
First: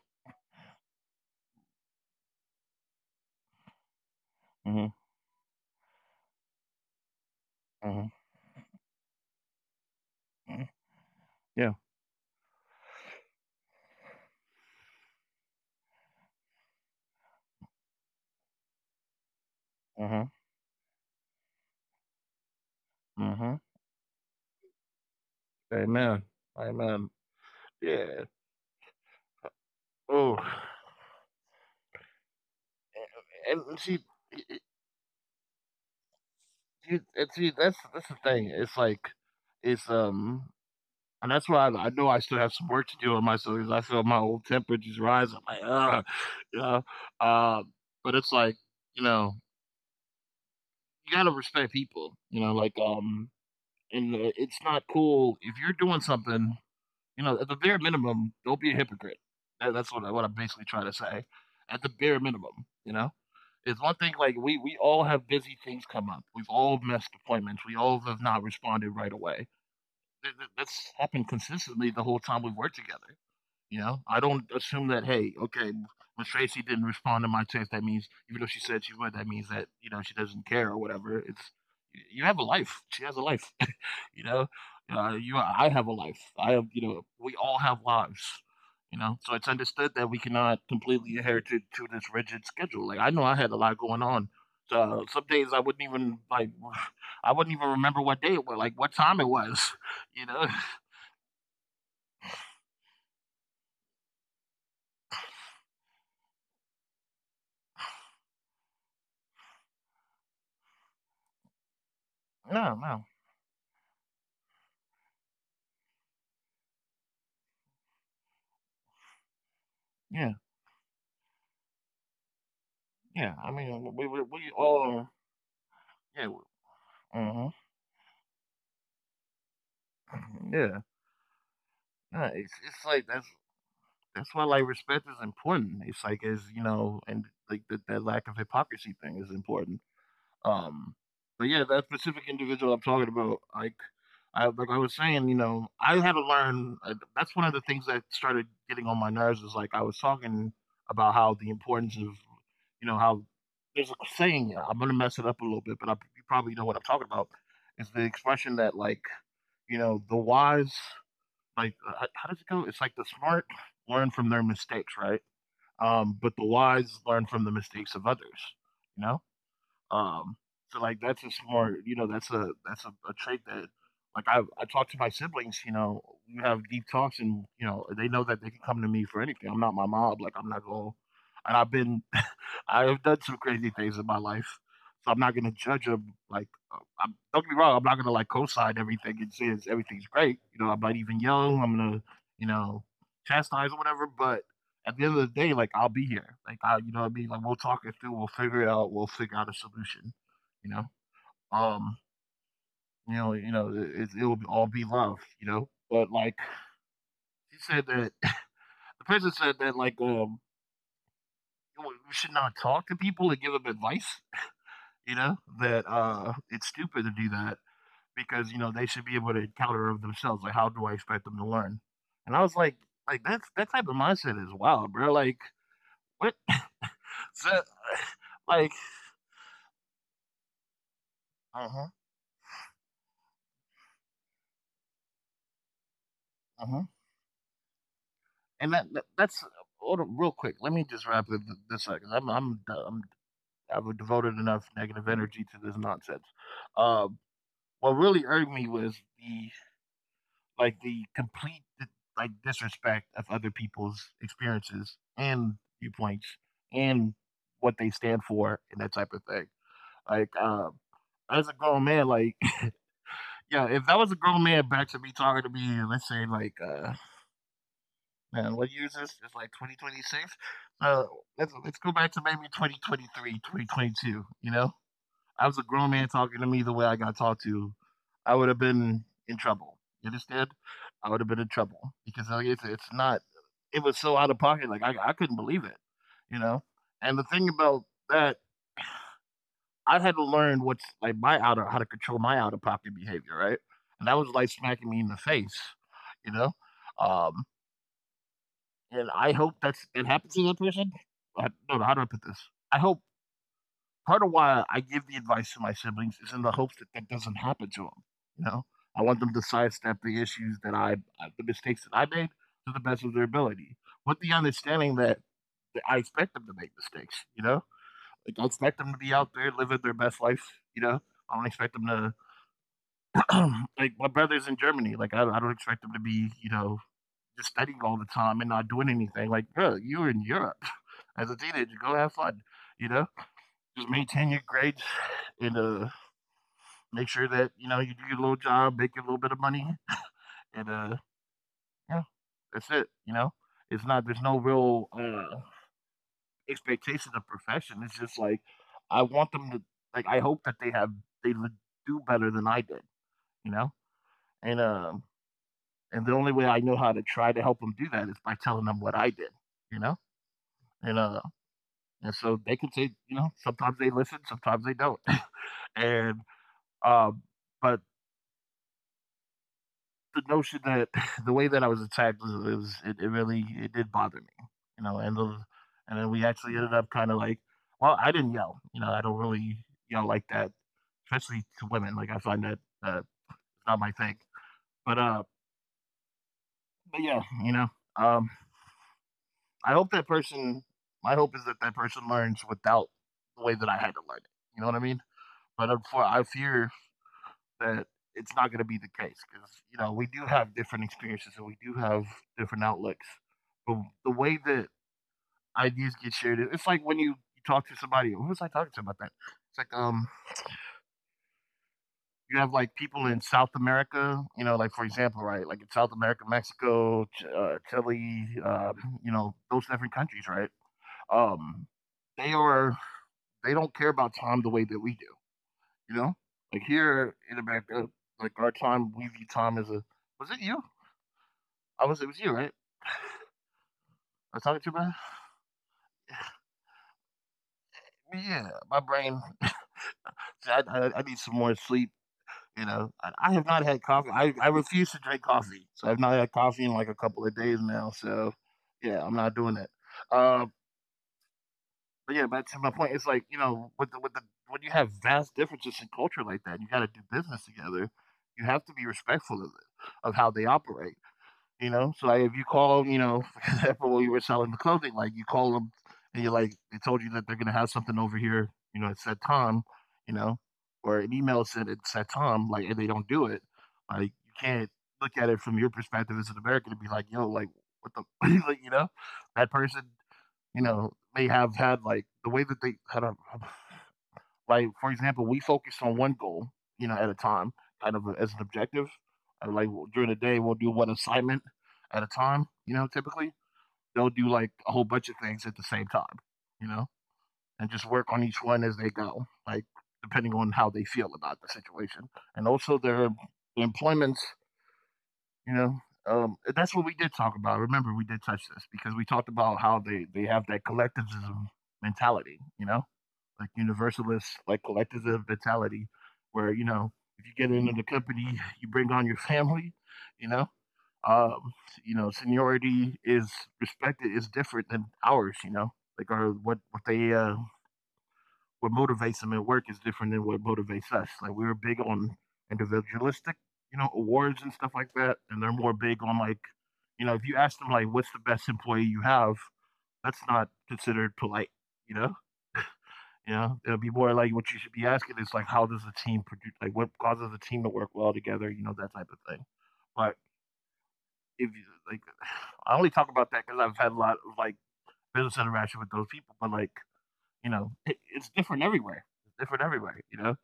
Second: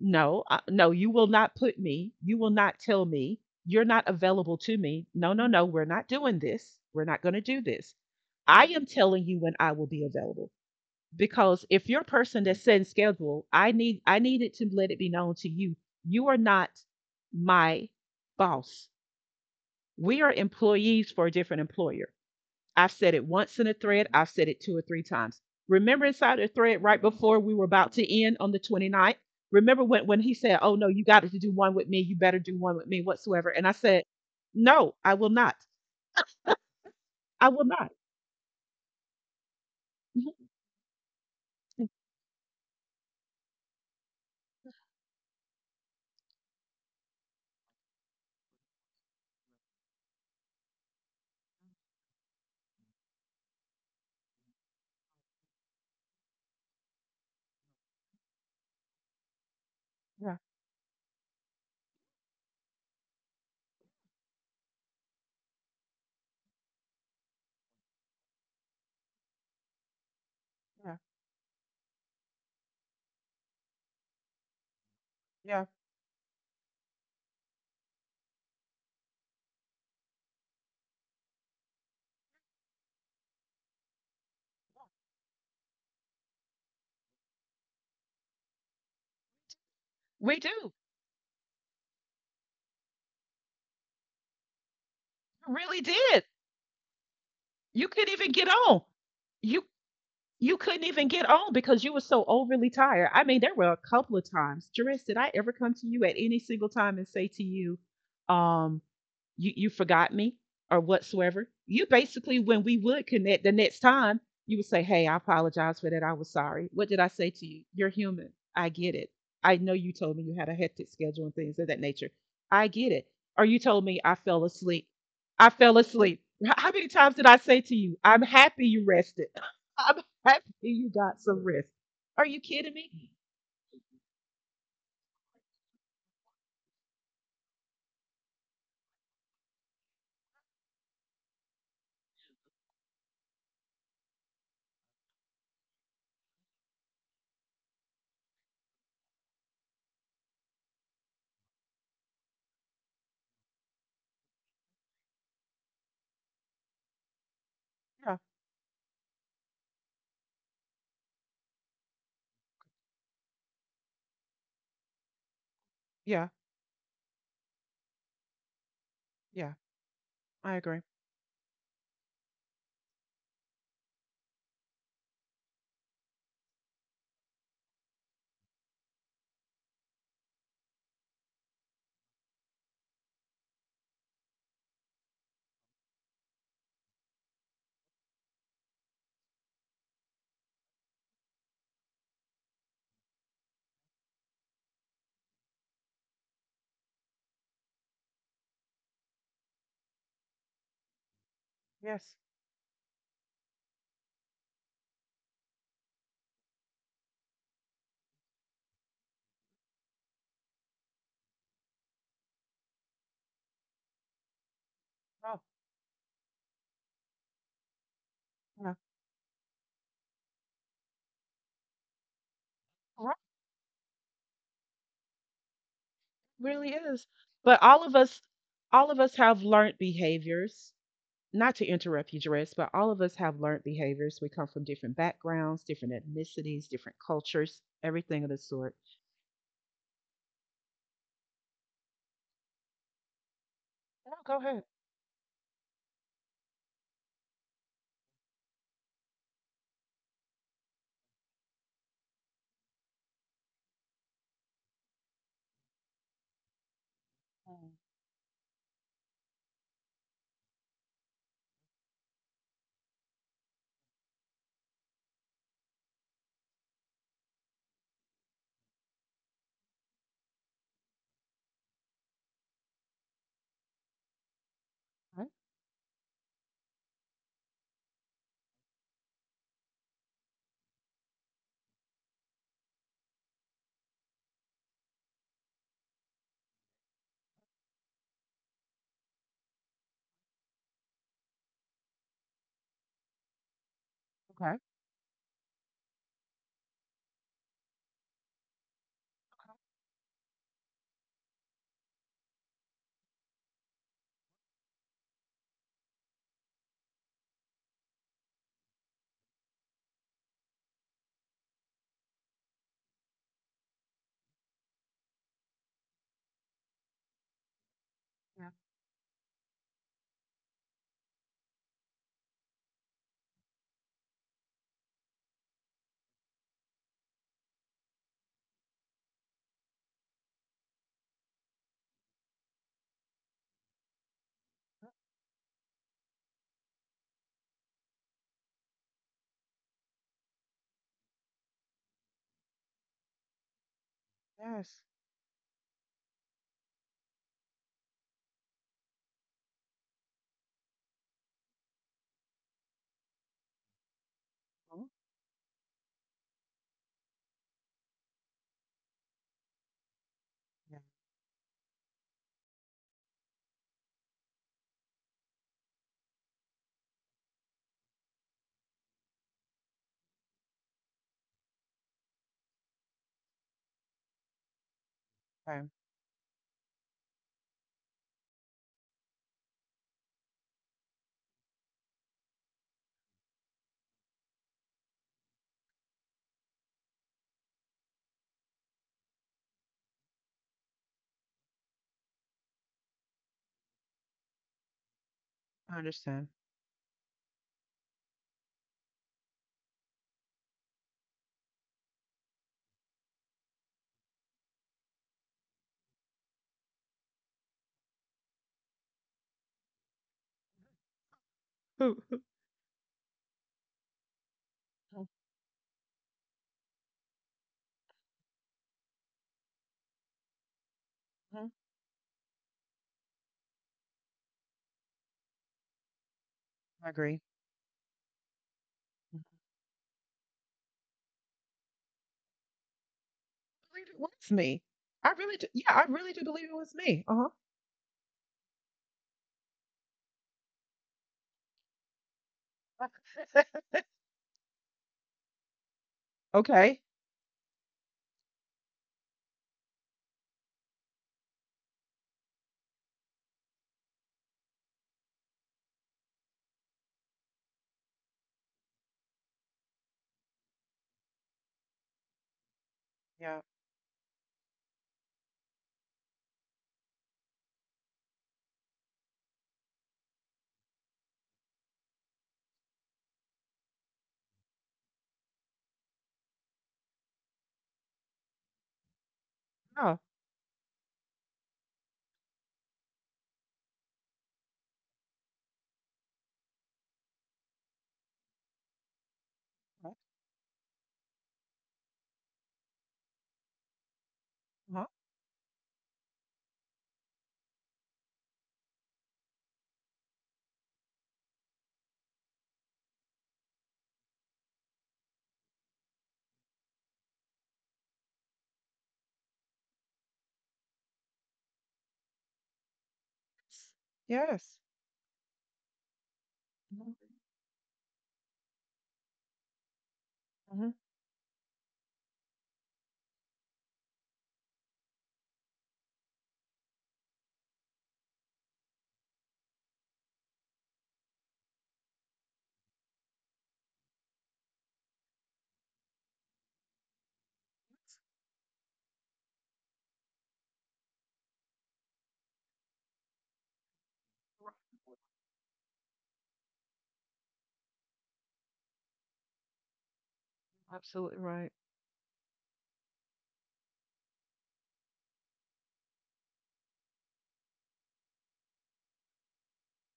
no, no, you will not put me, you will not tell me, you're not available to
mhm,
me. No, no, no, we're not doing this. We're not going to do this.
mhm,
I am telling you when I will be available,
mhm.
because
Yeah.
if you're a person that sends schedule, I needed to let it be known to you, you are not my boss. We
Mhm.
are employees for a different employer." I've said it once
Mhm.
in a thread, I've said it two or three times. Remember
Amen.
inside the thread right
Amen.
before we were about to
Yeah.
end on the twenty ninth. Remember when he
Oh.
said, "Oh no, you got to do one with me, you better do one with me whatsoever." And I
And see,
said,
y- y-
"No, I will not.
you, and
I
see,
will not."
that's the thing. It's like, it's
Mhm.
and that's why I know I still have some work to do on myself because I feel my old temper just rise. I'm like, ah, you know. Uh, but it's like, you know, you gotta respect people. You know, like, and it's not cool if you're doing something. You know, at the bare minimum, don't be a hypocrite. That's what what I'm
Yeah,
basically trying to say. At the bare minimum, you know, it's one thing. Like we all have busy things come up. We've all missed appointments. We all have not responded right away.
yeah,
That's happened consistently the whole time we've worked together. You know, I don't assume
yeah.
that, hey, okay, Miss Tracy didn't respond to my text. That means, even though she said she would, that means that, you know, she doesn't care or whatever. It's, you have a life. She has a life, you know? I have a life. I have, you know, we all have lives, you know? So it's understood that we
We do.
cannot completely adhere to this rigid schedule. Like, I know I had a lot going on. So some
You
days I
really
wouldn't
did.
even, like, I wouldn't even
You couldn't
remember
even
what day
get
it was,
on.
like, what time it
You
was, you
you
know?
couldn't even get on because you were so overly tired. I mean, there were a couple of times. Jerris, did I ever come to you at any single time and say to you, um, you forgot me or whatsoever? You basically, when we
No,
would
no.
connect the next time, you would say, "Hey, I apologize for that. I was sorry." What did I say to you? You're human. I get it. I know you told me you
Yeah.
had a hectic schedule and things of that nature. I get it. Or
Yeah,
you
I
told
mean,
me I fell
we
asleep.
all
I fell asleep.
yeah,
How many times did I say
uh
to you, "I'm happy you rested?" I'm happy you
yeah.
got some rest. Are you
No,
kidding me?
it's like that's why like respect is important. It's like, as you know, and like that lack of hypocrisy thing is important. Um, but yeah, that specific individual I'm talking about, like I was saying, you know, I had to learn. That's one of the things that started getting on my nerves. Is like I was talking about how the importance of, you know, how there's a saying. I'm gonna mess it up a little bit, but I, you probably know what I'm talking about. Is the
Yeah,
expression that, like, you know, the wise, like how does it go? It's like the smart learn from their mistakes, right?
yeah,
But the wise learn from the mistakes of others. You know.
yeah.
um,
I agree.
so like that's a smart, you know, that's a trait that like I talk to my siblings, you know, we have deep talks and you know, they know that they can come to me for anything. I'm not my mob, like I'm not going and I've been I have done some crazy things in my life, so I'm not gonna judge them. Like, I'm, don't get me wrong, I'm not gonna like co-sign everything and say it's- everything's great. You know, I might even yell. I'm gonna, you know, chastise or whatever. But at the end of the day, like, I'll be here. Like, I, you know, what I mean, like, we'll talk it through. We'll figure it out. We'll figure out a solution. You know, um,
Yes.
you know, it'll all be love. You know, but like she said that the person said that like we should not talk to people and give them advice, you know,
Oh,
that it's stupid to do that because, you know, they
yeah.
should be able to encounter of themselves. Like, how do I expect them to learn? And I was like
Right.
that's that type of mindset is wild, bro. Like, what?
Really is.
So,
But
like,
all of us have learned behaviors. Not to
uh-huh,
interrupt you, Jerez, but all of us have learned behaviors. We come from different backgrounds, different
uh-huh.
ethnicities, different cultures, everything of the
And
sort.
that's hold on real quick, let me just wrap it this up because I'm, I'm I've
No,
devoted
go
enough
ahead.
negative energy to this nonsense. um what really irked me was the, like, the complete, like, disrespect of other people's experiences and viewpoints and what
Mm,
they stand for and that type of thing. Like, as a grown man, like, yeah, if that was a grown man back to me talking to me, let's say like man, what year is this? It's like 2026. Uh let's go back to maybe 2023, 2022. You know? I
okay.
was a grown man talking to me the way I got talked to, I would have been in trouble. You understand? I would have been in trouble because like, it's not. It was so out of pocket. Like I couldn't believe it. You know. And the thing about that, I had to learn what's like my out of how to control my out of pocket behavior, right? And that was like
Okay.
smacking me in the face. You know. Um. And I hope that's it happens to that person. I, no, no, how do I put this? I hope part of why I give the advice to my siblings is in the hopes that that doesn't happen to them. You know, I want them to sidestep the issues that I, the mistakes that I made to the best of their ability, with the understanding that I expect them to make mistakes. You know, like I
Yeah.
expect them to be out there living their best life. You know, I don't expect them to like my brother's in Germany. Like I don't expect them to be, you know, just studying all the time and not doing anything. Like bro, you were in Europe as a teenager. Go have fun. You know, just maintain your grades and make sure that, you know, you do your little job, make your little bit of money, and, yeah, that's it, you know? It's not, there's no real,
Yes.
expectation of perfection. It's just like, I want them to, like, I hope that they have they l do better than I did, you know? And, um,
Oh,
and the only way I know how to try to help them do that is by telling them what I did, you know? And,
yeah.
uh, and so they can say, you know, sometimes they listen, sometimes they don't. And, um, but the notion that, the way that I was attacked was, it really, it did bother me, you know.
Okay.
And then we actually ended up kind of like, well, I didn't yell, you know. I don't really yell like that, especially to women. Like I find that not my thing. But uh, but yeah, you know, um, I hope that person. My hope is that that person learns without the way that I had to learn it. You know what I mean? But
I
for I
understand.
fear that it's not going to be the case because, you know, we do have different experiences and we do have different outlooks. But the way that ideas get shared, it's like when you talk to somebody. Who was I talking to about that? It's like, you
Who-
have like people in South America. You know, like for example, right? Like in South America, Mexico, Chile. You know, those different countries, right? Um,
Mm-hmm.
they are they don't care about time the way that we do. You know, like
I
here in
agree.
America, like our time, we view
Mhm.
time as a was it you? I was it was you, right?
I believe it
I was
was
talking to you
me.
about.
I really do. Yeah, I
It?
really do believe it was me. Uh
Yeah, my brain. I need some more sleep. You know,
huh.
I have not had coffee. I refuse to drink coffee, so I've not had coffee in like a
Okay.
couple of days now. So, yeah, I'm not doing that. Uh, but yeah, back to my point. It's like, you know, with the when you have vast differences in culture like that, you got to do business together. You have to be respectful of it, of how they operate. You know, so like if you call, you know,
Yeah.
for example, when you were selling the clothing, like you call them and you're like, they told you that they're gonna have something over here, you know, it's said time, you know, or an email said it's said time, like, and they don't do it, like you can't look at it from your perspective as an American and be like, yo, like what the, like, you know, that person,
Yeah.
you know, may have had like the way that they had a like, for example, we focus on one goal, you know, at a time, kind of as an objective. Like
Uh
during the day, we'll do one assignment at a time. You know, typically they'll do like
huh.
a whole bunch of things at the same time. You know, and just work on each one as they go, like depending on how they feel about the situation, and also their employments. You know, that's what we did talk about. Remember, we did touch this because we talked about how they have that collectivism mentality. You know, like
Yes.
universalist, like collectivist mentality, where,
Mhm.
you know, if you get into the company, you bring on your family. You know, um, you know, seniority is respected is different than ours. You know, like our what they what motivates them at work is different than what motivates us. Like we were big on individualistic, you know, awards and stuff like that, and they're more big on like, you know, if you ask them like, what's the best employee you have, that's not considered polite. You know, you know, it'll be more like what you should be asking is like, how does the team produce? Like, what causes the team to work well together? You know, that type of thing. But if you
Absolutely
like,
right.
I only talk about that because I've had a lot of like business interaction with those people. But like, you know, it's different everywhere. It's different everywhere. You know,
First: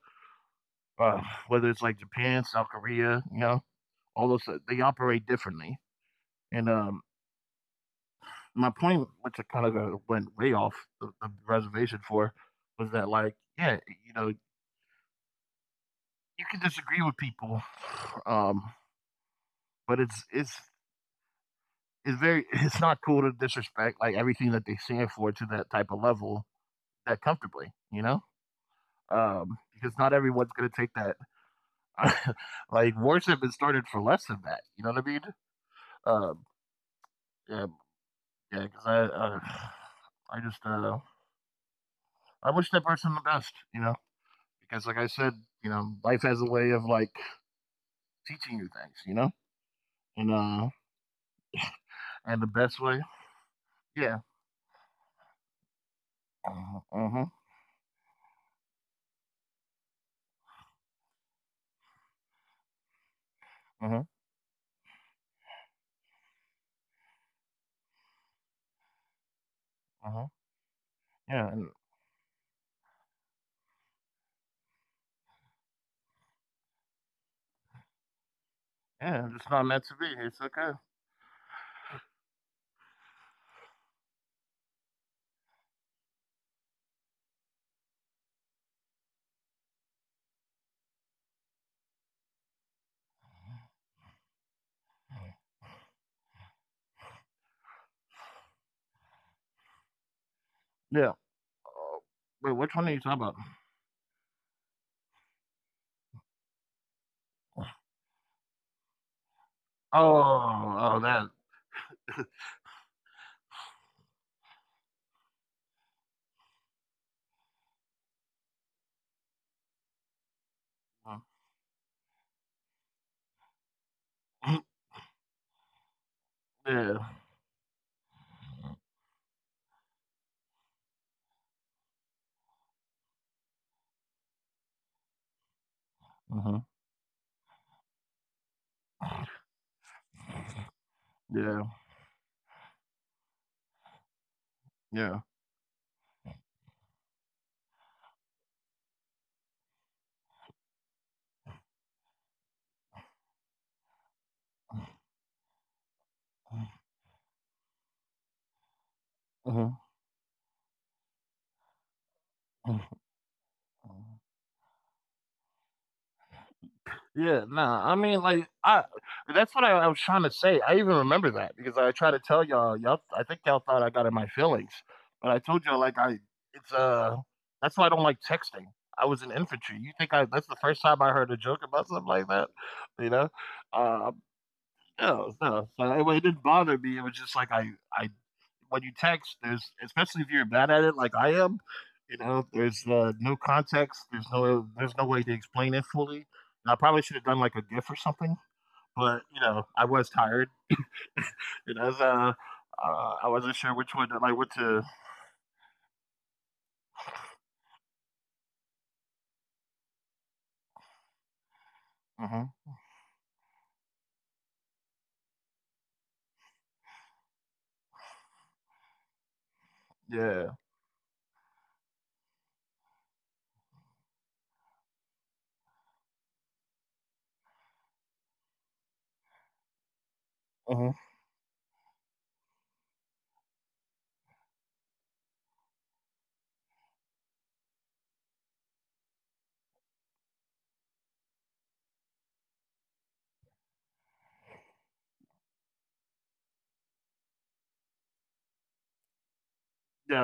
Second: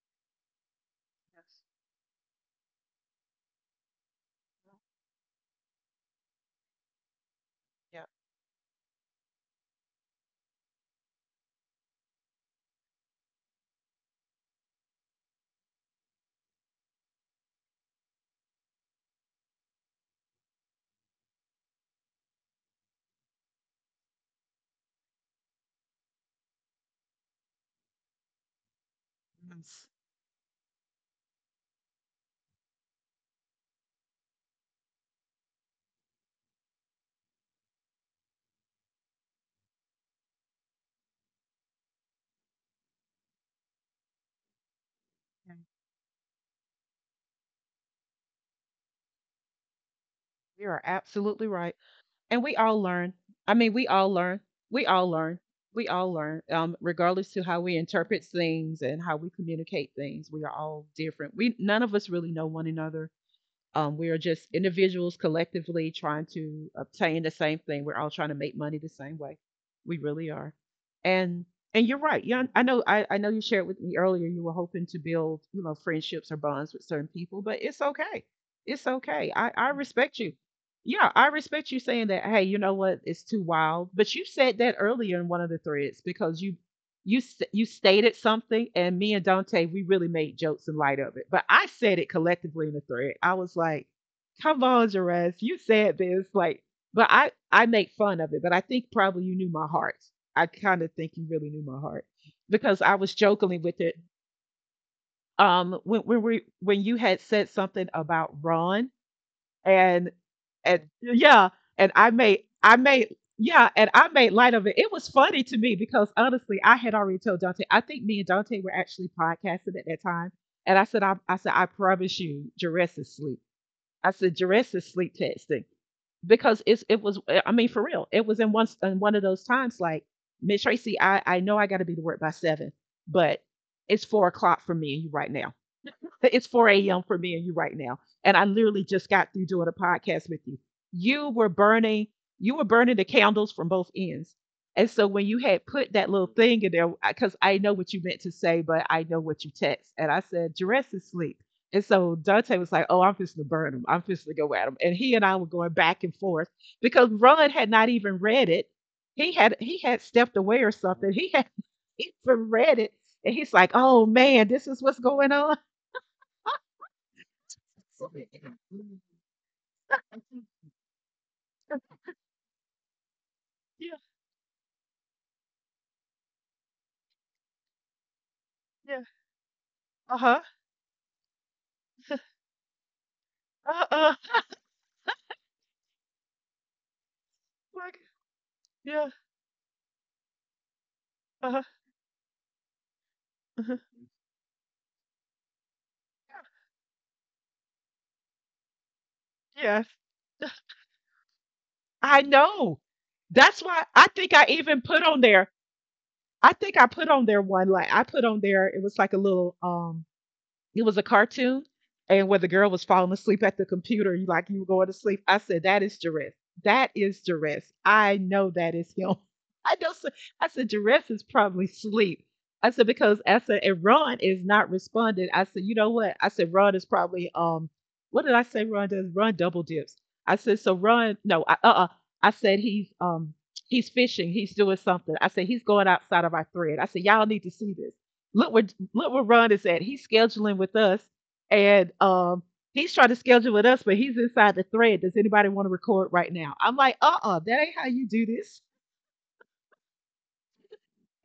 uh,
Yes.
whether it's like Japan, South Korea, you know, all those
Well,
they operate differently. And
yeah.
my point, which I kind of went way off the reservation for, was that like, yeah, you know, you can disagree with people. um, But it's very it's not cool to disrespect, like, everything that they stand for to that type of level that comfortably, you know?
Yes.
Because not everyone's gonna take that. Like, worship is started for less than that, you know what I mean? Um, yeah, yeah. Because I just, I wish that person the best, you know? Because like I said,
Yeah,
you know, life has a way of, like, teaching you things, you know? And,
you
uh,
are absolutely right.
and
And
the
we all
best way,
learn. I mean, we all
yeah.
learn. We all learn. We all learn.
Uh huh.
Regardless to how we interpret things and how we communicate things, we are all different. We, none of us really know one another.
Uh huh.
We are just individuals collectively trying to obtain the same thing. We're all trying to make money the same way. We
Uh huh.
really are. And
Yeah,
you're right. Yeah, I know. I know you shared with me earlier. You were hoping to build, friendships or bonds with certain people, but it's okay. It's
yeah,
okay. I
it's not
I
meant to be.
respect you.
It's okay.
Yeah, I respect you saying that. Hey, you know what? It's too wild. But you said that earlier in one of the threads because you you stated something, and me and Dante we really made jokes in light of it. But I said it collectively in the thread. I was like, "Come on, Jerez, you said this." Like, but I make fun of it. But I think probably you knew my heart. I kind of think
Yeah.
you really knew my heart
Oh, wait, which
because
one
I
are you
was
talking about?
jokingly with it. When you had said something about Ron,
Oh,
and and
oh, that.
yeah, and I made yeah, and I made light of it. It was funny to me because honestly, I had already told Dante. I think me and Dante were actually podcasting at that time, and I said, I said, I promise you, Jerez is sleep. I said,
Mm.
Jerez is sleep testing because it
Yeah.
was. I mean, for real, it was in one of those times like Miss Tracy. I know I got to be to work by seven, but it's 4 o'clock for me right now, it's
Hmm.
4 a.m. for me and you right now. And I literally just got through doing a podcast with you. You were
Yeah.
burning, you were burning the candles from both ends. And so when
Yeah.
you had put that little thing in there, because I know what you meant to say, but I know what you text. And I said, Jerez is asleep. And so Dante was like, oh, I'm just going to burn him. I'm just going to go at him. And he and I were going back and forth because Ron had not even read it. He had he
Mm-hmm.
had stepped away or something. He had even read it. And he's like, oh man, this is what's going on.
Yeah. Nah. I mean, like, I. that's what I was trying to say. I even remember that because I tried to tell y'all. Y'all, I think y'all
Yeah,
thought I got in my feelings, but I told y'all like I. It's that's why I don't like
yeah.
texting. I was in
Uh-huh.
infantry. You think I? That's the first time I heard a joke about something like that.
Uh
You
uh.
know. Uh, No, no, so it didn't bother
Like,
me, it was just like I
yeah.
I when you text, there's, especially if you're
Uh-huh.
bad at it like I am, you know,
Uh-huh.
there's, no context, there's no way to explain it fully, and I probably should have done, like, a GIF or something,
Yes.
but, you know, I was tired,
I know.
you know, so,
That's why I think
I
I
wasn't
even
sure which
put
one
on
to like,
there.
what to.
I think I put on there one, like I put on there, it was like a little it was a cartoon, and where the girl was falling asleep
Mhm,
at the computer, you like you were going to sleep. I said, "That is duress. That is duress. I know that is him." I know. I said, "Duress is
yeah,
probably sleep." I said because I said, and Ron is not responding. I said, you know what? I said Ron is probably what did I say? Ron double dips. I said so. Ron, no, I, uh-uh.
mhm,
I said he's he's fishing. He's doing something. I said he's going outside of our thread. I said y'all need to see this look where look where Ron is at. He's scheduling with us, and he's trying to schedule with us, but he's inside the thread. Does anybody want to record right now? I'm like, that ain't how you do this.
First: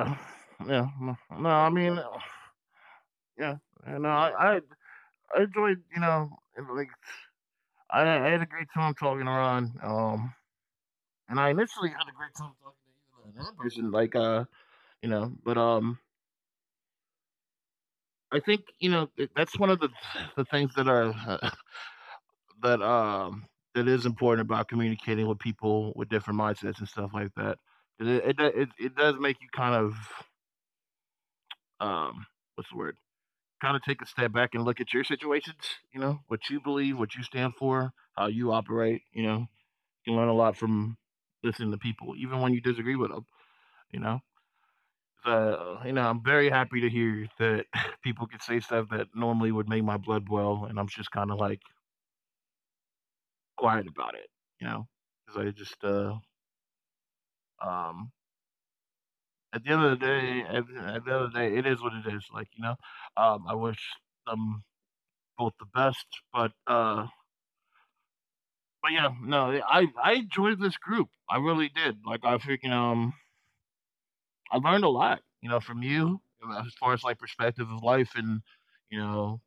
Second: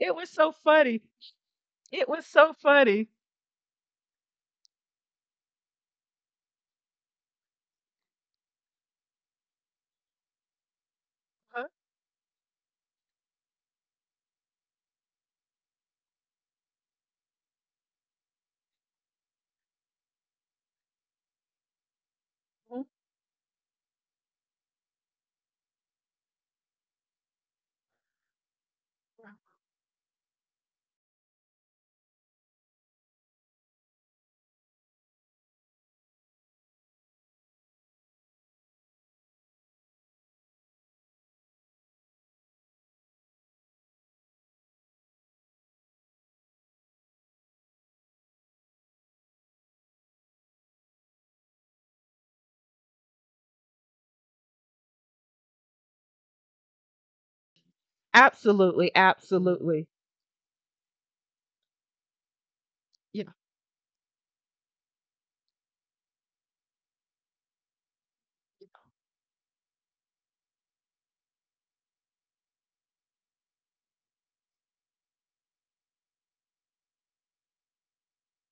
It was so
yeah,
funny.
no, no,
It was so funny.
yeah, and, uh, I I I enjoyed, you know, and, like, I had a great time talking around. And I initially had a great time talking to you and another person, like, you know, but I think you know that's one of the things that are, that
Uh-huh.
that is important about communicating with people with different mindsets and stuff like that. 'Cause it, it does make you kind of, um what's the word? Kind of take a step back and look at your situations. You know what you believe, what you stand for, how you operate. You know, you can learn a lot from listening to people, even when you disagree with them. You know. You know, I'm very happy to hear that people can say stuff that normally would make my blood boil, and I'm just kind of like quiet about it, you know, because I just, um, at the end
Absolutely,
of the day,
absolutely.
at the end of the day, it is what it is. Like, you know, I wish
Yeah,
them both the best, but, uh, but yeah, no, I enjoyed this group. I really did. Like, I freaking, I learned a lot, you know, from you as far as like perspective of life and, you know,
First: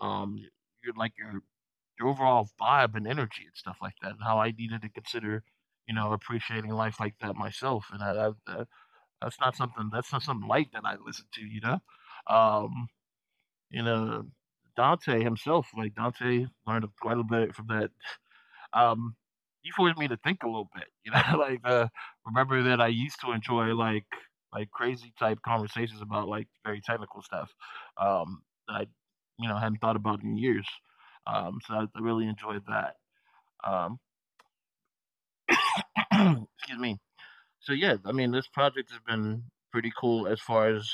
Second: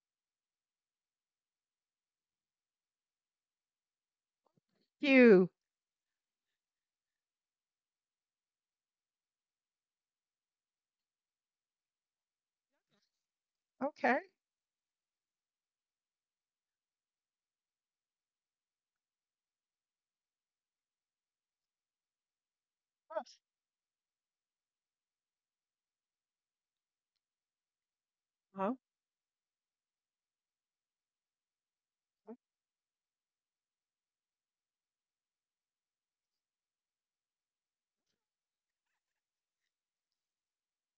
um, you're like your overall vibe and energy and stuff like that, and how I needed to consider,
you
you know, appreciating life like that myself. And I, that's not something, that's not something light that I listen to, you know. Um, you
okay?
know, Dante himself, like Dante, learned quite a bit from that. Um, he forced me to think a little bit, you know, like, remember that I used to enjoy like crazy type conversations about like very technical stuff, um,
Uh-huh.
that I, you know, hadn't thought about in years. So I really enjoyed that. Um, excuse me. So yeah, I mean, this project has been pretty cool as far as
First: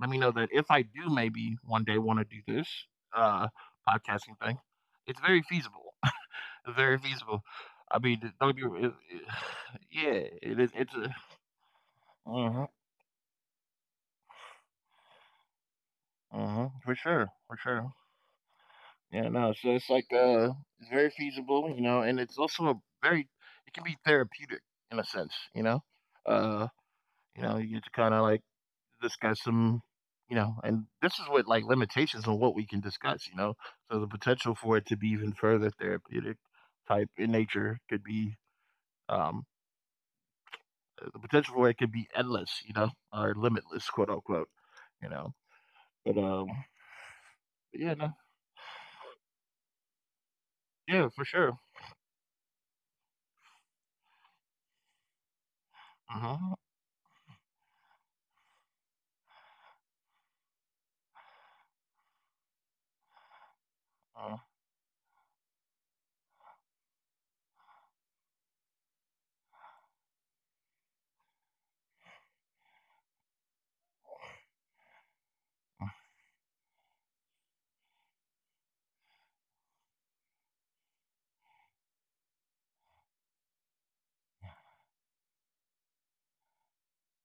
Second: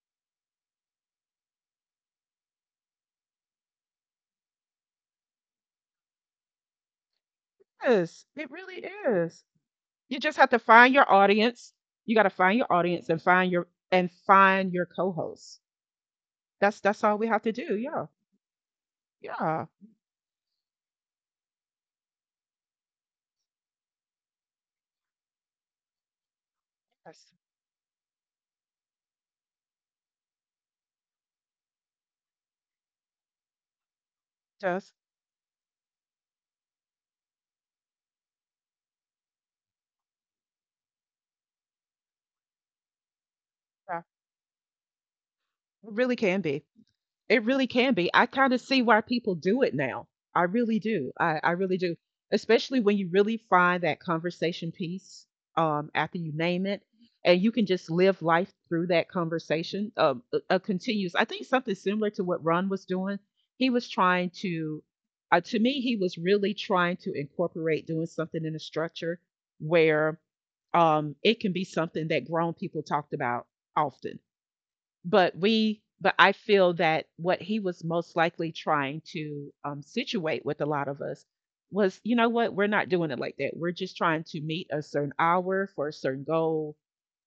let me know that if I do maybe one day want to do this, uh, podcasting thing, it's very feasible. Very feasible. I mean,
Yes, it
don't you?
really
It,
is. You just
yeah,
have
it
to
is. It's
find
a.
your audience. You got to find
uh
your audience and find your co-hosts.
uh,
That's
for
that's all we
sure,
have to
for
do.
sure.
Yeah,
Yeah, no.
yeah.
So it's like, it's very feasible, you know, and it's also a very, it can be therapeutic in a sense, you know. Uh,
Yes,
You know, you get to kind of like discuss some, you know, and this is what like limitations on what we can discuss, you know. So the potential for it
yes.
to be even further therapeutic type in nature could be, um the potential for it could be endless, you know, or limitless,
Yeah.
quote unquote, you know.
It really
But
can be. It really can
yeah,
be.
no,
I kind of see why people do it now. I really do.
yeah, for
I
sure.
really do. Especially when you really find that conversation piece, after
Uh
you
huh.
name it, and you can just live life through that conversation. A continuous. I think something similar to what Ron was doing. He was trying
Uh
to me, he was really trying to incorporate doing something in a structure where, it can be something that grown people talked about often, but we but I feel that what he was most likely trying to, situate with a lot of us was, "You know what? We're not doing it like that. We're just trying to meet a certain hour for a certain goal."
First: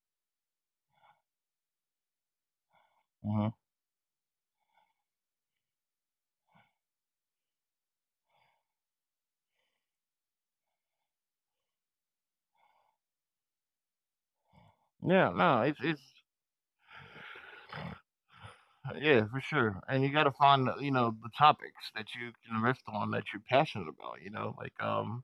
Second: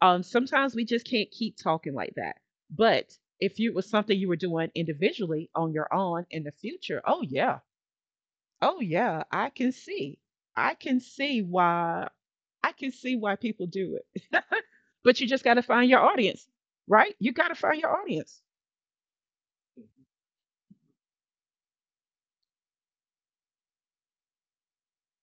Sometimes we just can't keep talking like that. But
huh.
if it was something you were doing individually on your own in the future, oh, yeah. Oh, yeah, I can see. I can see why, I can see why people do it. But you
Yeah,
just
no,
gotta find your
it's
audience, right? You gotta find your audience.
Yeah, for sure. And you got to find, you know, the topics that you can riff on that you're passionate about, you know, like,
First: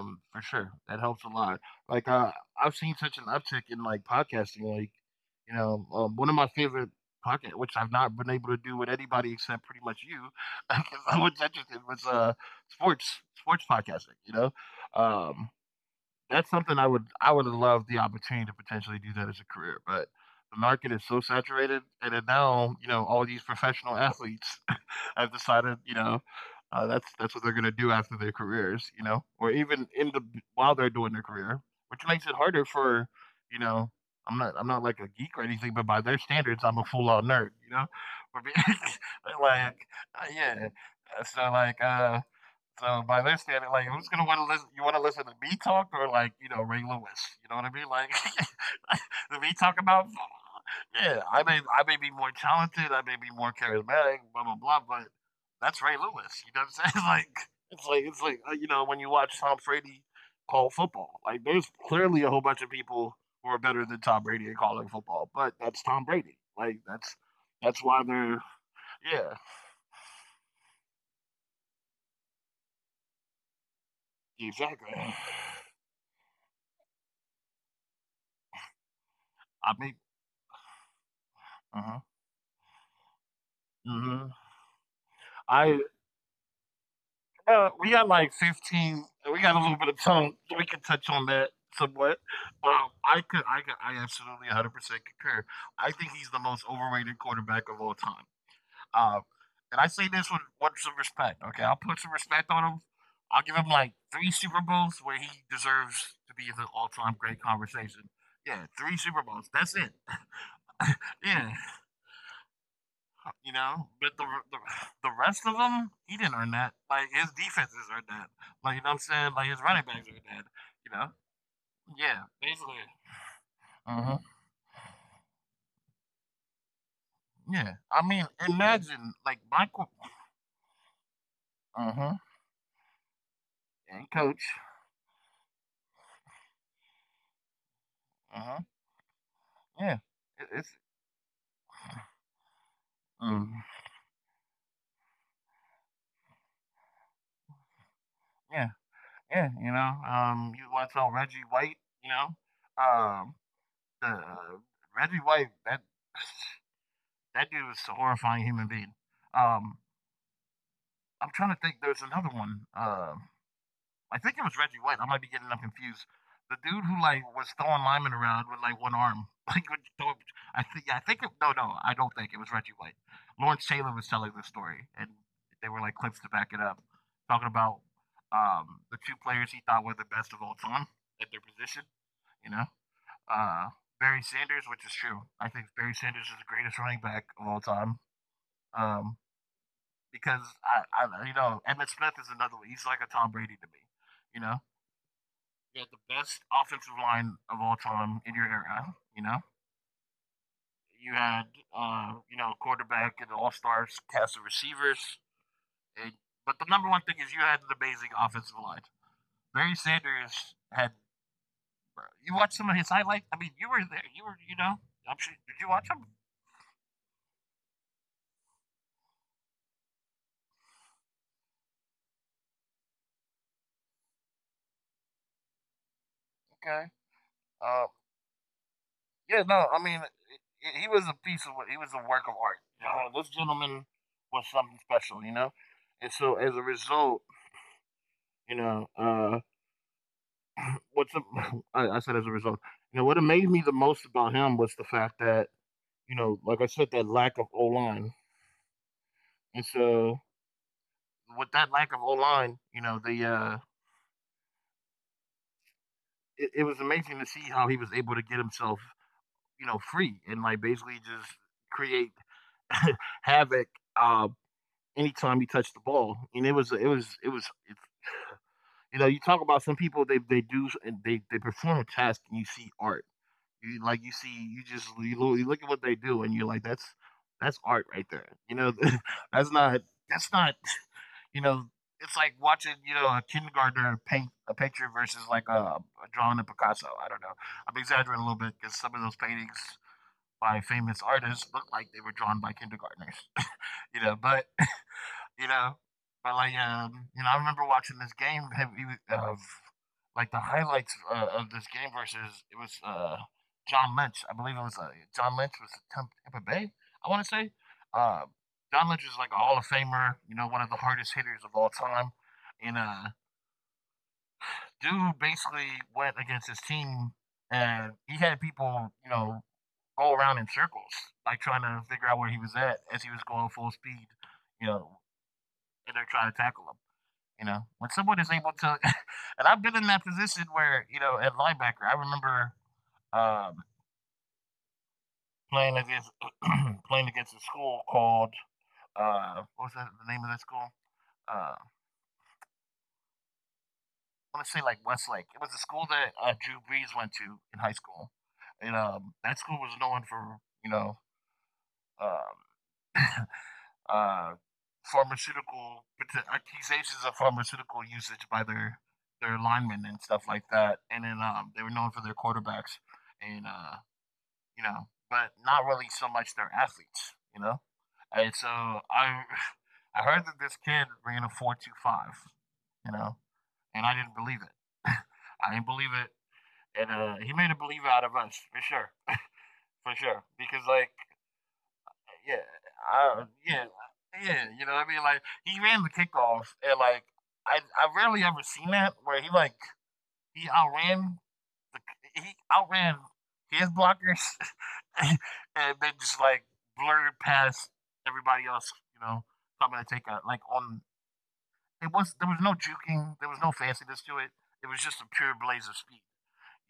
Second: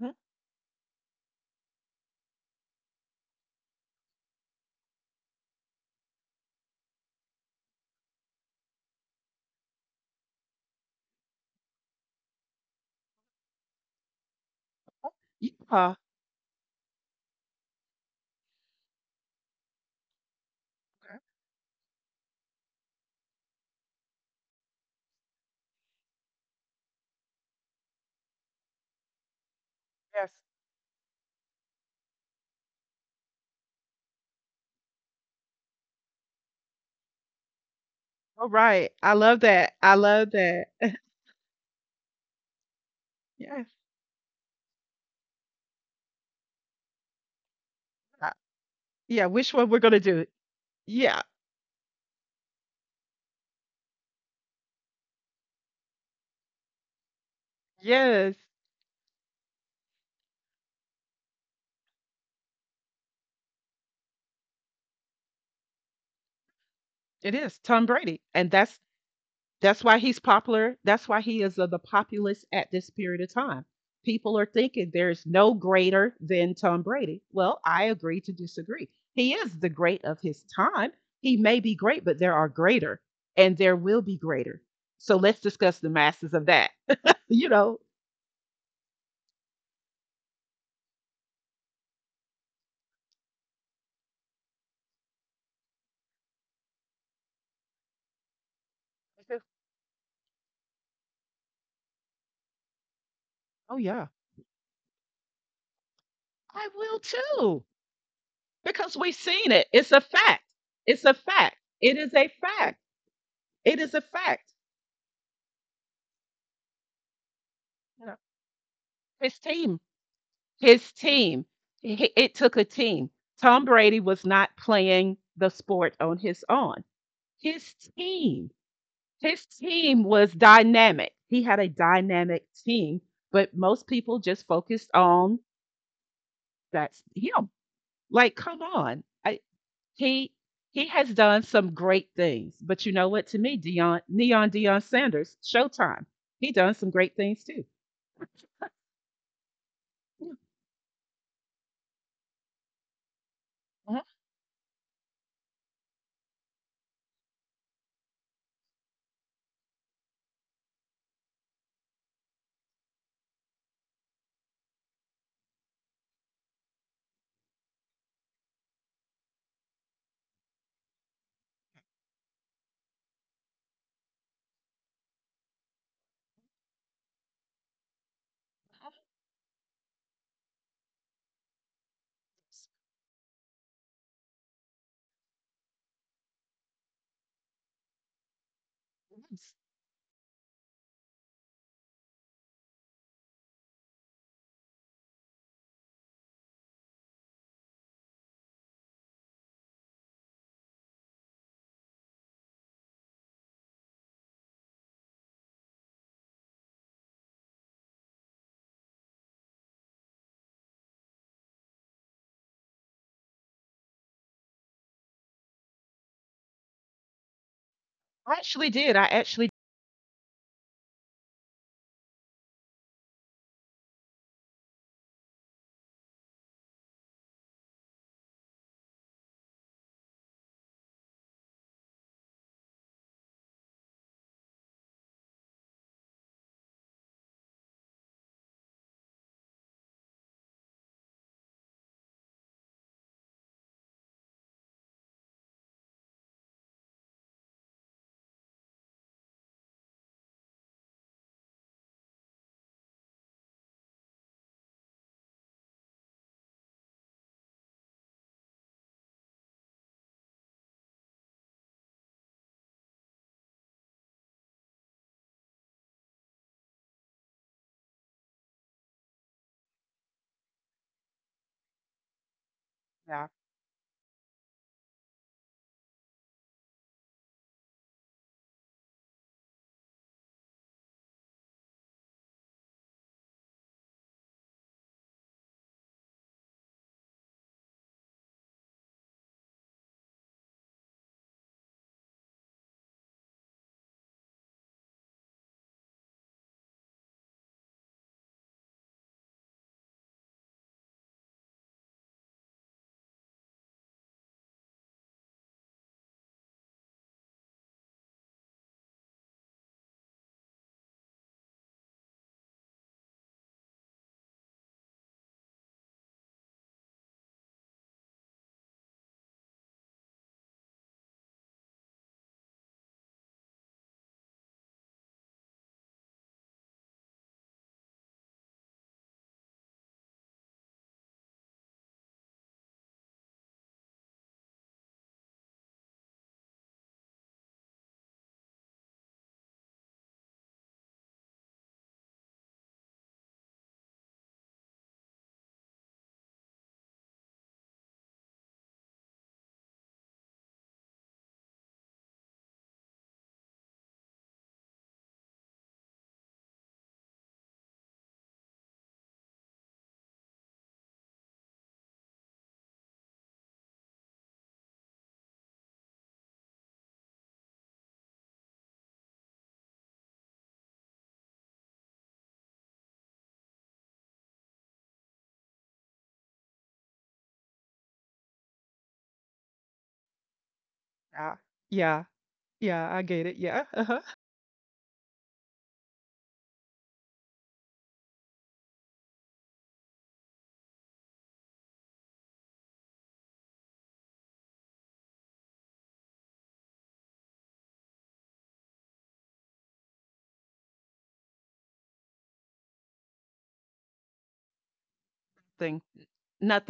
Mm-hmm.
for sure. That helps a lot. Like, I've seen such an uptick in like podcasting. Like, you know, one of my favorite podcast, which I've not been able to do with anybody except pretty much you, because I was interested was, sports podcasting, you know? Um,
Yeah.
that's something I would have loved the opportunity to potentially do that as a career, but the market is so saturated, and then now, you know, all these professional athletes have decided, you know, that's what they're gonna do after their careers, you know, or even in the
Yes.
while they're doing their career, which makes it harder for, you know, I'm not like a geek or anything, but by their standards, I'm a full on nerd, you know, for
All
being
right. I love that.
like,
I
uh,
love that.
yeah, uh, so like, uh, so by this
Yes.
standard, like who's gonna want to listen? You want to listen to me talk or like you know Ray Lewis? You know what I mean? Like
I- Yeah.
the
Which
me
one
talk
we're gonna
about.
do? Yeah.
Yeah, I may be more talented, I may be more charismatic, blah blah blah, but that's Ray Lewis. You know what I'm saying? It's
Yes.
like, you know when you watch Tom Brady call football, like there's clearly a whole bunch of people who are better than Tom Brady at calling football, but that's Tom Brady. Like that's
It is
that's
Tom
why
Brady,
they're,
and that's
yeah,
that's why he's popular. That's why he is of the populace at this period of time. People are thinking
exactly.
there's no greater than Tom Brady. Well, I agree to disagree. He is the
I mean,
great of his time. He may be
uh huh.
great, but there are greater, and there will be
Hmm.
greater. So let's discuss
I,
the masses of that. You
uh,
know.
we got like 15. We got a little bit of time. We can touch on that somewhat. I absolutely 100% concur. I think he's the most overrated quarterback of all time. Um, and I say this with some respect. Okay, I'll put some respect on him. I'll give him
Oh
like
yeah.
three Super Bowls where he deserves to be in
I
the
will
all-time great
too,
conversation. Yeah,
because
three
we've
Super
seen
Bowls.
it.
That's
It's
it.
a fact. It's a fact.
Yeah,
It is a fact.
you
It is
know.
a
But the
fact.
the, the rest of them, he didn't earn that. Like his defenses
You
are
know,
that. Like you know what
his
I'm saying. Like his
team,
running backs are that.
his
You know.
team, it
Yeah,
took a
basically.
team. Tom Brady was
Uh-huh.
not playing the sport on his own. His
Yeah. I mean,
team,
imagine
his
like
team
Michael.
was dynamic. He had a
Uh huh.
dynamic team, but most people
And
just
coach.
focused on that's him. Like, come
Uh huh.
on. I.
Yeah.
He
It, it's.
has done some great things, but you know what? To me,
Mm.
Dion Neon Dion Sanders, Showtime. He done some great things too.
Yeah. Yeah. You know.
Yeah,
You watch on Reggie White. You know.
uh-huh.
The Reggie White. That. That dude was a horrifying human being. Um. I'm trying to think. There's another one. I think it was Reggie White. I might be getting them confused. The dude who like was throwing linemen around with like one arm, like would throw, no no I don't think it was Reggie White. Lawrence Taylor was telling the story, and they were like clips to back it up, talking about, the two players he thought were the best of all time at their position. You know, uh, Barry Sanders, which is true. I think Barry Sanders is the greatest running back of all time. Um, because you know, Emmitt Smith is another one. He's like a Tom Brady to me. You know, you had the best offensive line of all time in your era. You know, you had, you know, quarterback and all stars cast of receivers. And, but the number one thing is you had an amazing offensive line. Barry Sanders had. You watched some of his highlights. I mean, you were there. You were, you know. I'm sure. Did you watch him?
I actually did. I actually
Okay. Uh, yeah. No. I mean, he- he was a piece of. He was a work of art. This gentleman was something special. You know. And so as a result, you know, what's I said as a result, you know, what amazed me the most about him was the fact that, you know, like I said, that lack of O line, and so with that lack of O line, you know, the, it, it was amazing to see how he was able to get himself, you know, free and like basically just create havoc, uh, anytime he touched the ball. And it was, you know you talk about some people they do and they perform a task and you see art.
yeah,
You, you just you look at what they do, and you're like, that's art right there. You know, that's not that's not, you know. It's like watching, a kindergartner paint a picture versus like a drawing of Picasso. I don't know. I'm exaggerating a little bit because some of those paintings by famous artists look like they were drawn by kindergartners, you know. But you know? But like, I remember watching this game have of like the highlights of this game versus it was John Lynch. I believe it was John Lynch was Tampa Bay. I want to say uh, John Lynch is like a Hall of Famer. You know, one of the hardest hitters of all time. And dude basically went against his team, and he had people, you know, go around in circles, like trying to figure out where he was at as he was going full speed. You know, and they're trying to tackle him. You know, when someone is able to, and I've been in that position where you know at linebacker, I remember um, playing against playing against a school called what was that the name of that school? I want to say like Westlake. It was a school that Drew Brees went to in high school, and that school was known for you know um, uh, pharmaceutical accusations of pharmaceutical usage by their linemen and stuff like that. And then they were known for their quarterbacks. And but not really so much their athletes, you know. And so I, I heard that this kid ran a 4.25, you know, and I didn't believe it. I didn't believe it, and he made a believer out of us for sure, for sure. Because like,
yeah, yeah,
yeah,
yeah. I get it.
yeah,
Yeah. Uh-huh.
yeah, you know what I mean. Like he ran the kickoff, and like I rarely ever seen that where he like he outran he outran his blockers and then just like blurred past everybody else, you know. So I'm gonna take a like on it was there was no juking, there was no fanciness to it. It was just a pure blaze of
Thing
speed,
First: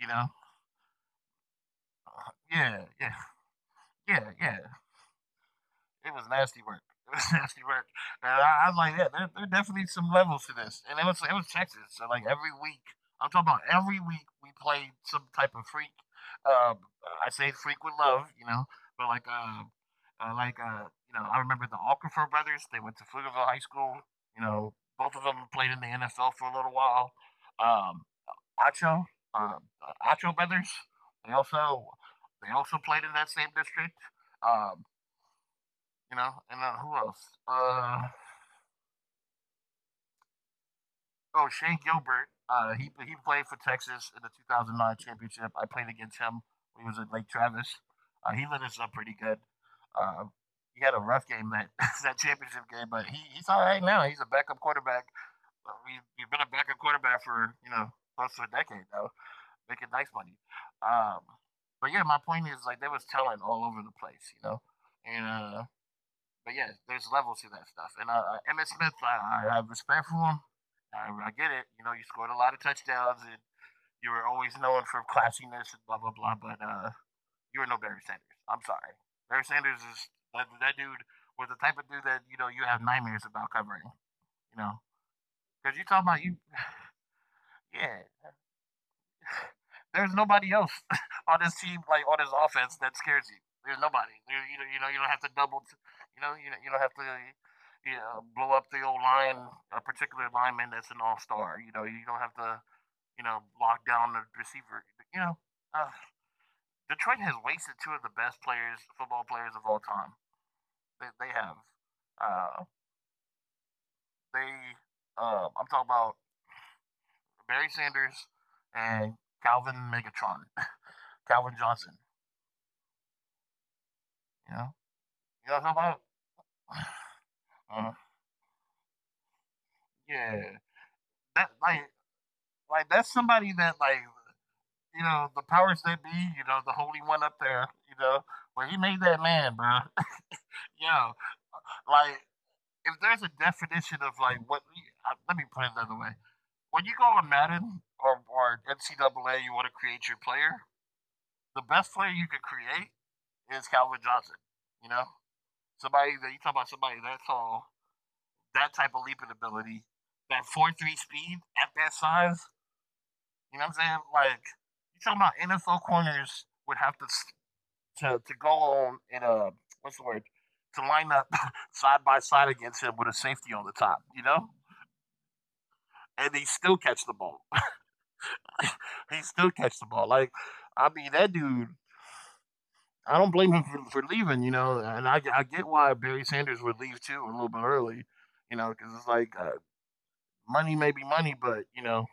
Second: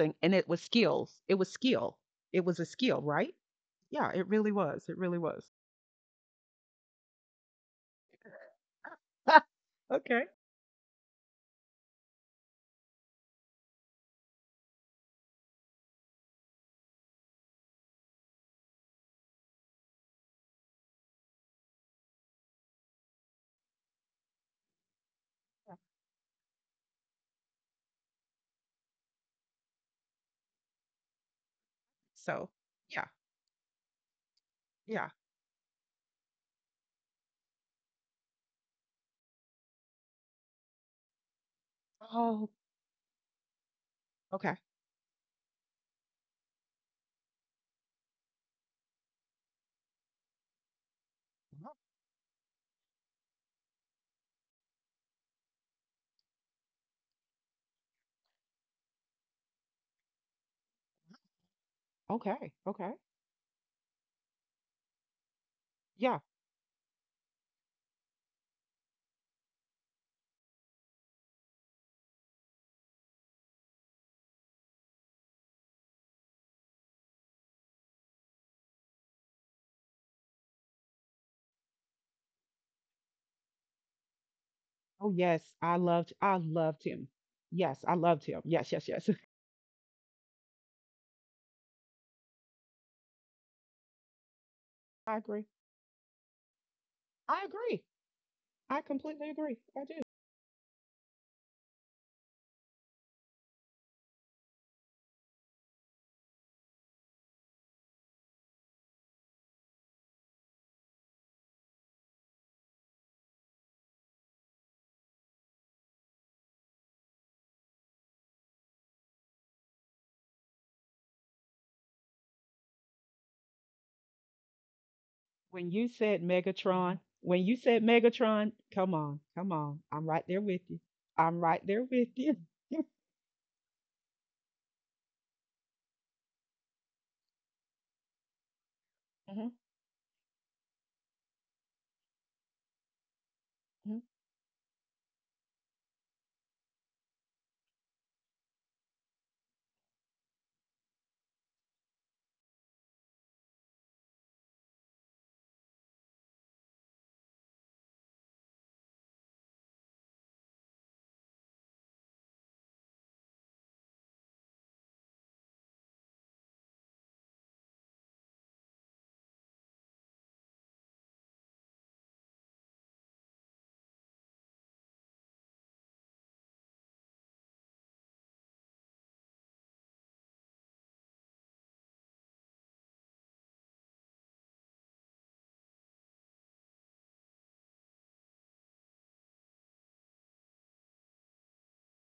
you know?
and it was skills. It was skill. It was a
Yeah,
skill, right? Yeah. It really
yeah.
was. It really was.
It was nasty work. It was nasty work. And I was like, yeah, there are definitely some
Okay.
levels to this. And it was Texas. So like every week, I'm talking about every week we played some type of freak. I say freak with love, you know, but uh like uh, I remember the Alcrifer brothers. They went to Pflugerville High School. You know, both of them played in the NFL for a little while. Um, Acho, uh, Acho brothers. They also
So
they also
yeah,
played in that same district. Um,
yeah.
you know, and then who else? Uh, oh, Shane Gilbert.
Oh
He played for Texas in the
okay.
2009 championship. I played against him when he was at Lake Travis. He lit us up pretty good. Uh, he had a rough game
Uh-huh.
that that championship game, but he's all right now. He's a backup quarterback. He's been a backup quarterback for you know close to a decade now, making nice money. Um, but yeah,
Okay,
my point
okay,
is like there was talent all over the place, you know, and
yeah.
but yeah, there's levels to that stuff. And Emmitt Smith, I have respect for him. I get it. You know, you scored a lot of touchdowns, and you were always known for classiness and blah blah blah. But you were no Barry Sanders. I'm sorry. Barry Sanders is that dude was the type of dude that you know you have nightmares about covering.
Oh
You know,
yes, I
because you talk about
loved
you.
him. Yes, I loved him. Yes, yes,
Yeah,
yes.
there's nobody else on this team, like on this offense, that scares you. There's nobody.
I agree.
You know, you don't have to double. You know,
I
you don't have to.
agree.
You
I
know,
completely
blow up
agree.
the old
I do.
line, a particular lineman that's an all-star. You know, you don't have to. You know, lock down the receiver. You know, uh, Detroit has wasted two of the best players, football players of all time. They have. Uh, they. I'm talking about Barry Sanders and Calvin Megatron, Calvin Johnson. You know,
When you
you know
said
what I'm talking about?
Megatron, when you said
Uh,
Megatron, come on, come on. I'm right there with you.
yeah,
I'm right there
that
with you.
like that's somebody that like you know the powers that be, you know the holy one up there, you know where he
Mhm,
made that man, bro. Yo, like if there's a
mhm.
definition of like what, let me put it another way. When you go on Madden or NCAA, you want to create your player. The best player you could create is Calvin Johnson. You know, somebody that you talk about somebody that tall, that type of leaping ability, that 4.3 speed at that size. You know what I'm saying? Like you talking about NFL corners would have to to go on in a what's the word to line up side by side against him with a safety on the top. You know, and he still catch the ball. He still catch the ball. Like I mean, that dude. I don't blame him for leaving, you know, and I get why Barry Sanders would leave too a little bit early, you know, because it's like money may be money, but you know,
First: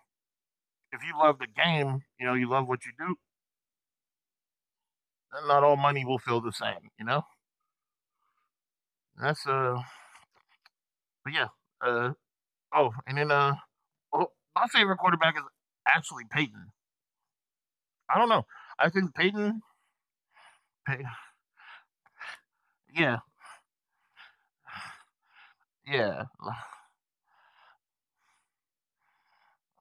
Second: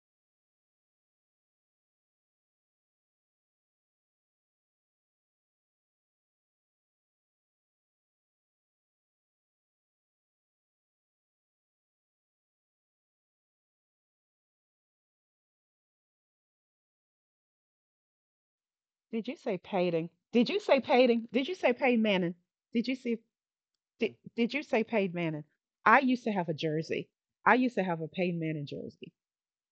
if you love the game, you know, you love what you do, then not all money will feel the same, you know? That's but yeah. Uh oh, and then well, my favorite quarterback is actually Peyton. I don't know. I think
Did you
Peyton.
say Payton? Did you say
Pey-
Payton? Did you say Payne Manning? Did you
yeah,
see did you say Payne Manning? I
yeah.
used to have a jersey. I used to have a Payne Manning jersey.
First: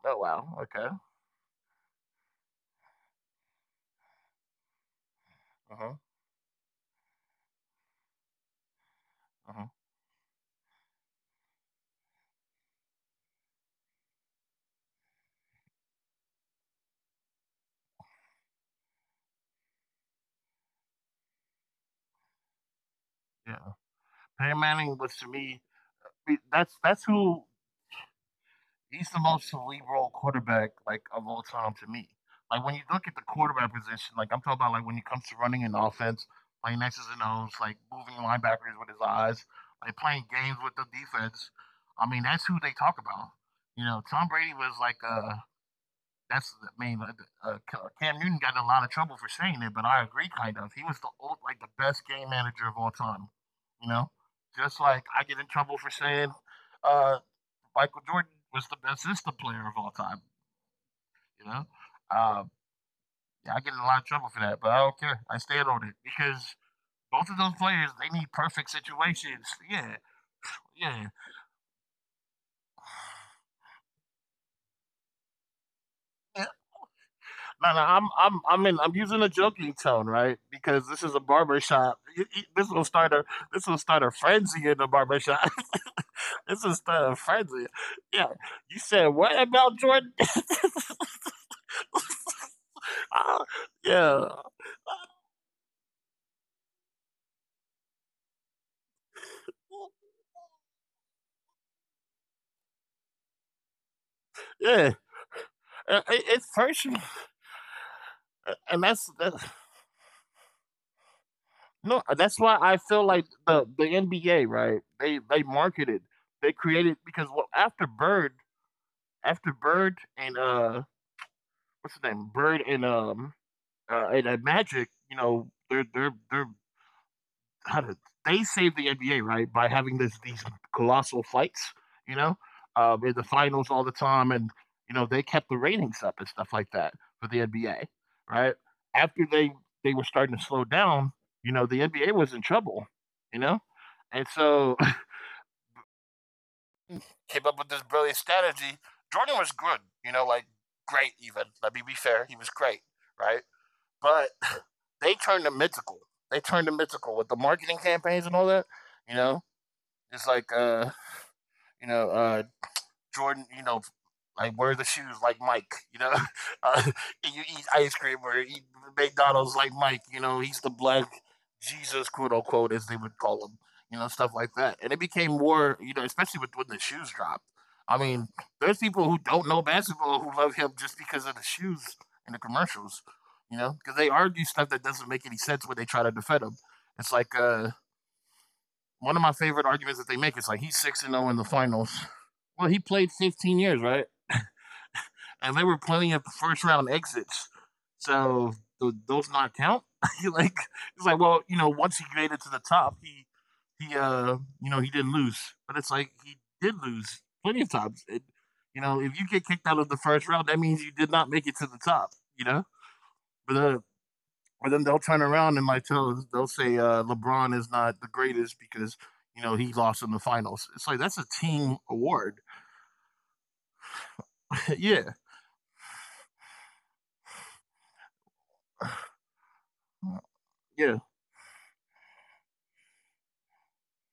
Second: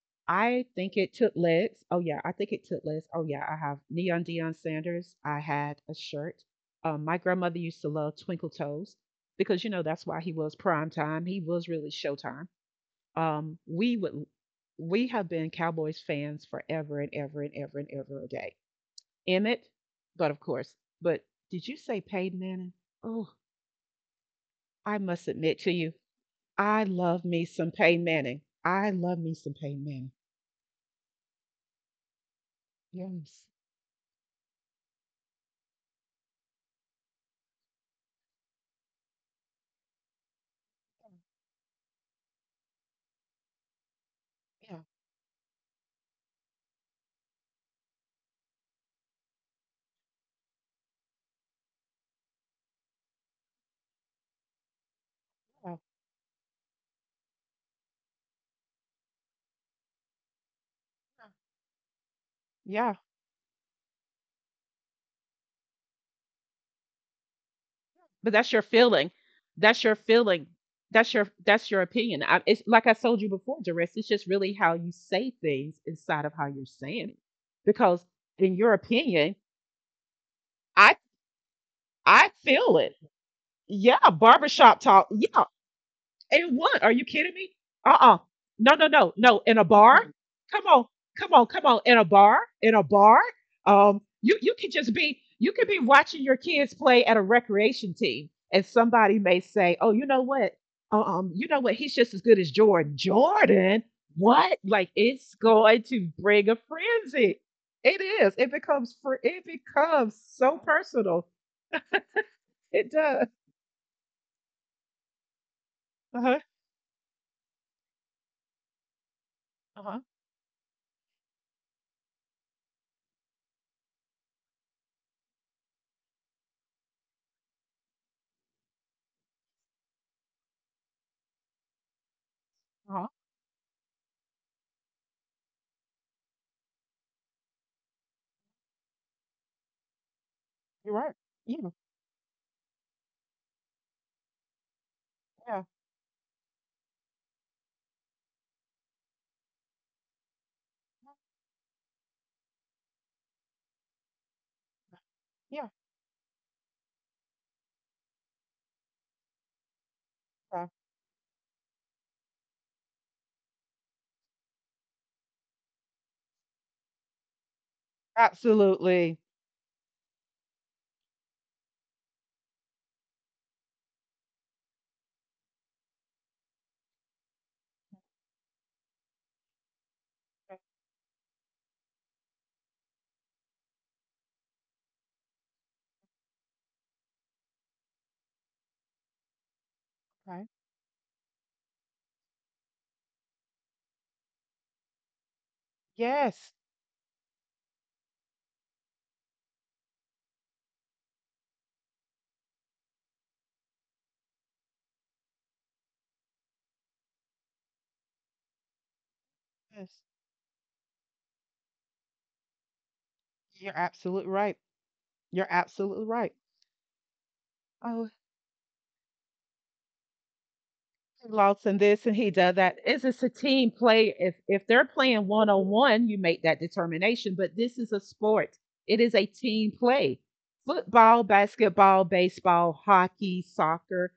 Oh wow.
I
Okay.
think it took legs. Oh yeah, I think it took legs. Oh yeah, I have Neon Dion Sanders. I
Uh
had
huh.
a shirt. My grandmother used to love Twinkle Toes
Uh
because
huh.
you know that's why he was prime time. He was really Showtime. Um, we would we have been Cowboys fans forever and ever and ever and ever a day. Emmett, but of course, but did you say Peyton Manning? Oh,
Yeah. Peyton
I
Manning was
must
to
admit
me.
to you, I
That's
love me
who
some Peyton Manning. I
he's
love
the
me
most
some Peyton Manning.
cerebral quarterback, like, of all time to me. Like, when you look at the
Yes.
quarterback position, like, I'm talking about, like, when it comes to running an offense, playing X's and O's, like, moving linebackers with his eyes, like, playing games with the defense. I mean, that's who they talk about. You know, Tom Brady
Yeah.
was I mean, Cam Newton got in a lot of trouble for saying it, but I agree, kind of. He was the old, like, the best game manager of all time, you know? Just like I get in
Wow.
trouble for saying, uh, Michael Jordan was the best system player of all time. You know, um,
Yeah,
yeah, I get in a lot of trouble for that, but I don't care. I stand on it because both of those players they
but
need
that's your
perfect
feeling.
situations.
That's your
Yeah,
feeling.
yeah,
That's your opinion. I, it's like I told you before, Jerris. It's just really how you say things inside of how
yeah.
you're saying it.
No,
Because in
I'm
your
in. I'm using a
opinion,
joking tone, right? Because
I
this is a barber shop.
I
This
feel
will
it.
start a, this will start
Yeah,
a frenzy
barbershop
in the
talk.
barber shop.
Yeah. And
This will
what? Are you
start a
kidding me?
frenzy.
Uh.
Yeah,
No,
you
no,
said
no, no.
what
In a
about
bar?
Jordan?
Come on, come on, come on. In a bar? In a bar?
yeah,
You could just be, you could be watching your kids play at a recreation team, and somebody may say, "Oh, you know what? You know what? He's just as good as Jordan." Jordan? What? Like,
yeah.
it's going to bring
It's
a
personal.
frenzy. It is.
And that's that.
It becomes so personal.
No, that's why I
It
feel like
does.
the NBA, right?
Uh huh.
They created because well, after
Uh huh.
Bird and what's his name, Bird and Magic, you know, they're how to they saved the NBA right by having this these colossal fights, you know,
Uh huh.
in the finals all the time, and you know they kept the ratings up and stuff like that for the NBA, right? After they were starting to slow
You're right.
down,
Yeah.
you know, the NBA was in trouble, you know, and so came up with this brilliant strategy. Jordan was good, you know, like great even. Let me be fair, he was great, right? But
Yeah.
they turned him mythical. They turned him mythical with the marketing campaigns and all that, you know.
Yeah.
It's like you know, uh, Jordan, you know, like wear the shoes like Mike, you know. Uh, you eat ice cream or
Absolutely.
eat McDonald's like Mike, you know. He's the black Jesus, quote unquote, as they would call him, you know, stuff like that. And it became more, you know, especially with when the shoes dropped. I mean, there's people who don't know basketball who love him just because of the shoes and the commercials, you know, because they argue stuff that doesn't make any sense when they try to defend him. It's like one of my
Right.
favorite arguments that they make is like he's six and zero in the finals. Well, he played 15 years, right? And there were
Yes.
plenty of first round exits, so those not count. Like it's like well, you know, once he made it to the top, he you know he didn't lose, but it's like he did lose plenty of times. It, if you get kicked out of the
Yes.
first round, that means you did not make it to the top. You know, but
You're absolutely right.
Or then they'll turn
You're
around and like
absolutely
tell
right.
they'll say, LeBron is
I
not the greatest because he lost in the finals. It's like that's a
lost in
team
this and he
award.
does that. It's a team play. If they're
Yeah.
playing one on one, you make that determination. But this is a sport. It is a team play.
Mm, yeah,
Football, basketball, baseball, hockey, soccer.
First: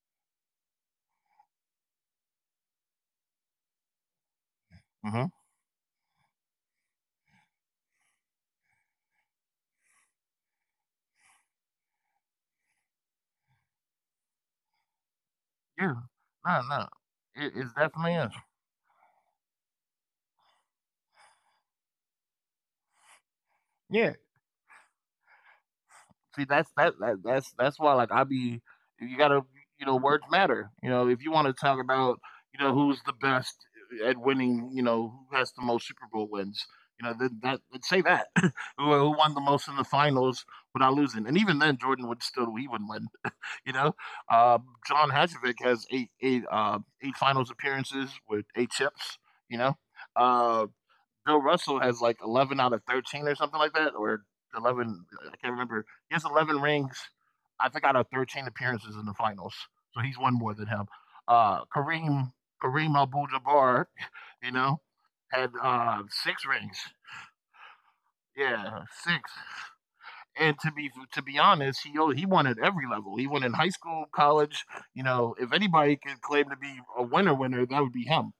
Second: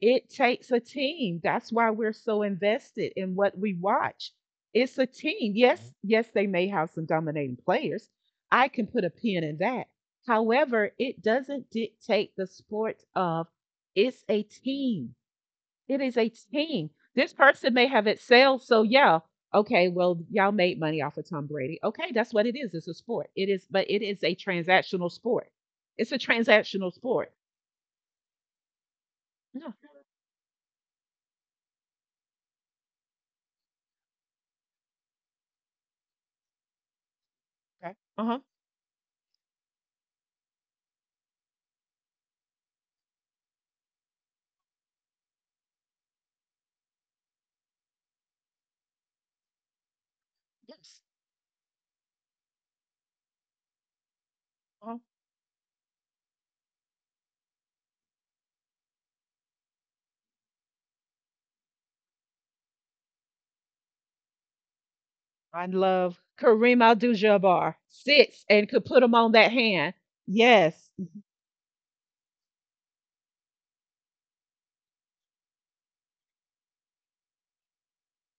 It takes a team. That's why we're so invested in what we watch. It's a
hmm
team. Yes, yes, they may have some dominating players. I can put a pin in that. However, it doesn't dictate the sport of, it's a team,
yeah.
it is a
No, no,
team. This person
it's
may have
definitely is.
excelled. So yeah, okay, well, y'all made money off of Tom Brady. Okay, that's what it is. It's a sport. It is, but it
Yeah.
is a transactional sport. It's a
See, that's that,
transactional
that
sport.
that's why like I be you gotta
No,
words matter. You know, if you want to talk about who's the best at winning, you know, who has the most Super Bowl wins. You know that, that Let's
okay.
say that
Uh-huh.
who won the most in the finals without losing, and even then Jordan would still he wouldn't win. You know, uh, John Hadjovic has eight finals appearances with eight chips. You know. Um,
Yes.
Bill Russell has like 11 out of 13 or something like that, or
Uh-huh.
11. I can't remember. He has 11 rings, I think, out of 13 appearances in the finals, so he's one more than him. Uh, Kareem Kareem Abdul-Jabbar, you know, had
I love
six rings.
Kareem Abdul Jabbar. Six and
Yeah,
could put him
six.
on that hand.
And
Yes.
to be honest, he won at every level. He won in high school, college. You know, if anybody could claim to be a winner, winner, that would be him.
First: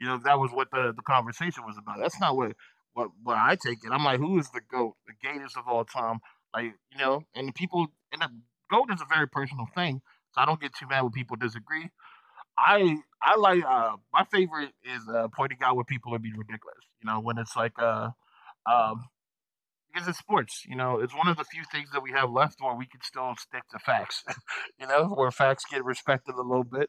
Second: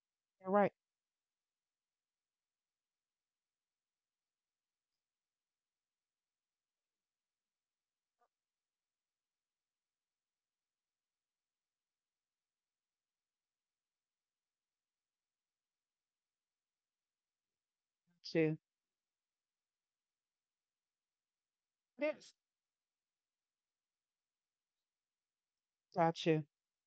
You know, that was
You're
what
right.
the conversation was about. That's not what what I take it. I'm like, who is the GOAT, the greatest of all time? Like, you know, and people and the GOAT is a very personal thing. So I don't get too mad when people disagree. I like my favorite is pointing out when people are being ridiculous. You know, when it's like
Got you.
um because it's sports, you know, it's one of the few things that we have
Yes.
left where we can still stick to facts, you know, where facts get
Got
respected a
you.
little bit.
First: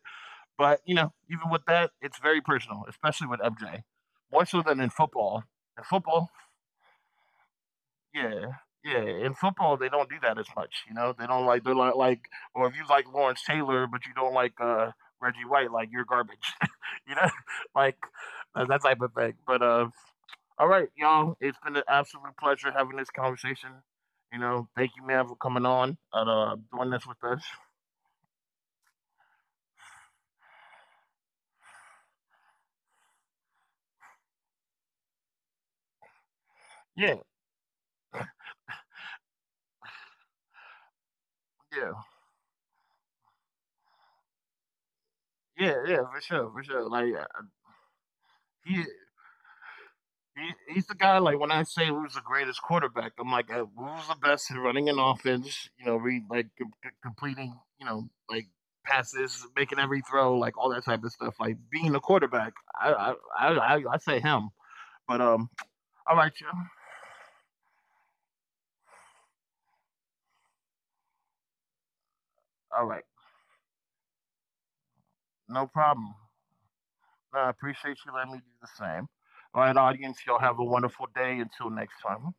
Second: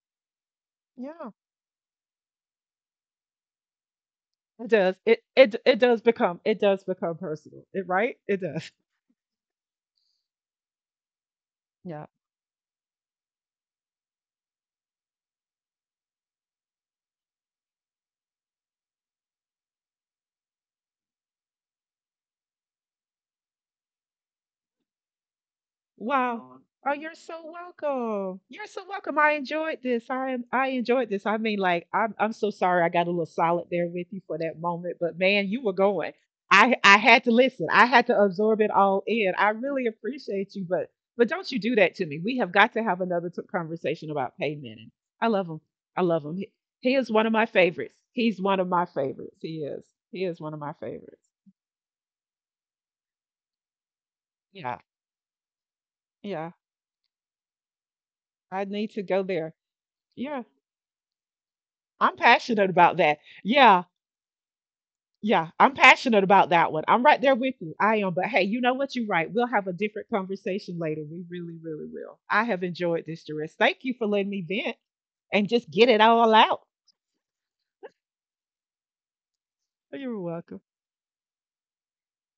But, you know,
Yeah.
even with that, it's very personal, especially with MJ. More so
It
than in
does. It
football.
it it
In
does
football,
become, it does become personal. It right? It
yeah.
does.
Yeah, in football they don't do that as much, you know? They don't like they're like
Yeah.
like or if you like Lawrence Taylor but you don't like Reggie White, like you're garbage. You know? Like that type of thing. But All right, y'all, it's been an absolute pleasure having this conversation. You know, thank you, man, for coming on and
Wow. Oh,
doing this
you're
with
so
us.
welcome. You're so welcome. I enjoyed this. I enjoyed this. I mean, like, I'm so sorry I got a little solid there with you for that moment, but man, you were going. I
Yeah,
had to listen. I had to absorb it all in. I really appreciate you, but don't you do
yeah.
that to me. We have got to have another conversation about payment. And I love him.
Yeah, yeah,
I
for
love him.
sure, for sure.
He is
Like
one of my favorites. He's one of
he
my favorites. He is. He is one of my
He's the guy.
favorites.
Like when I say who's the greatest quarterback, I'm like, who's the best at
Yeah.
running an offense? You know, read like
Yeah.
completing, you know, like
I need to go
passes,
there.
making every throw,
Yeah.
like all that type of stuff. Like being a
I'm
quarterback,
passionate
I
about
I
that. Yeah,
I say him. But
yeah, I'm
All
passionate
right, Jim.
about that one. I'm right there with you. I am. But hey, you know what? You're right. We'll have a different conversation later. We really, really will. I have
All right,
enjoyed this, Doris. Thank you for letting me vent and
no
just get it
problem.
all out.
I appreciate you letting me do the same. All right,
You're
audience, y'all have
welcome.
a wonderful day. Until next time.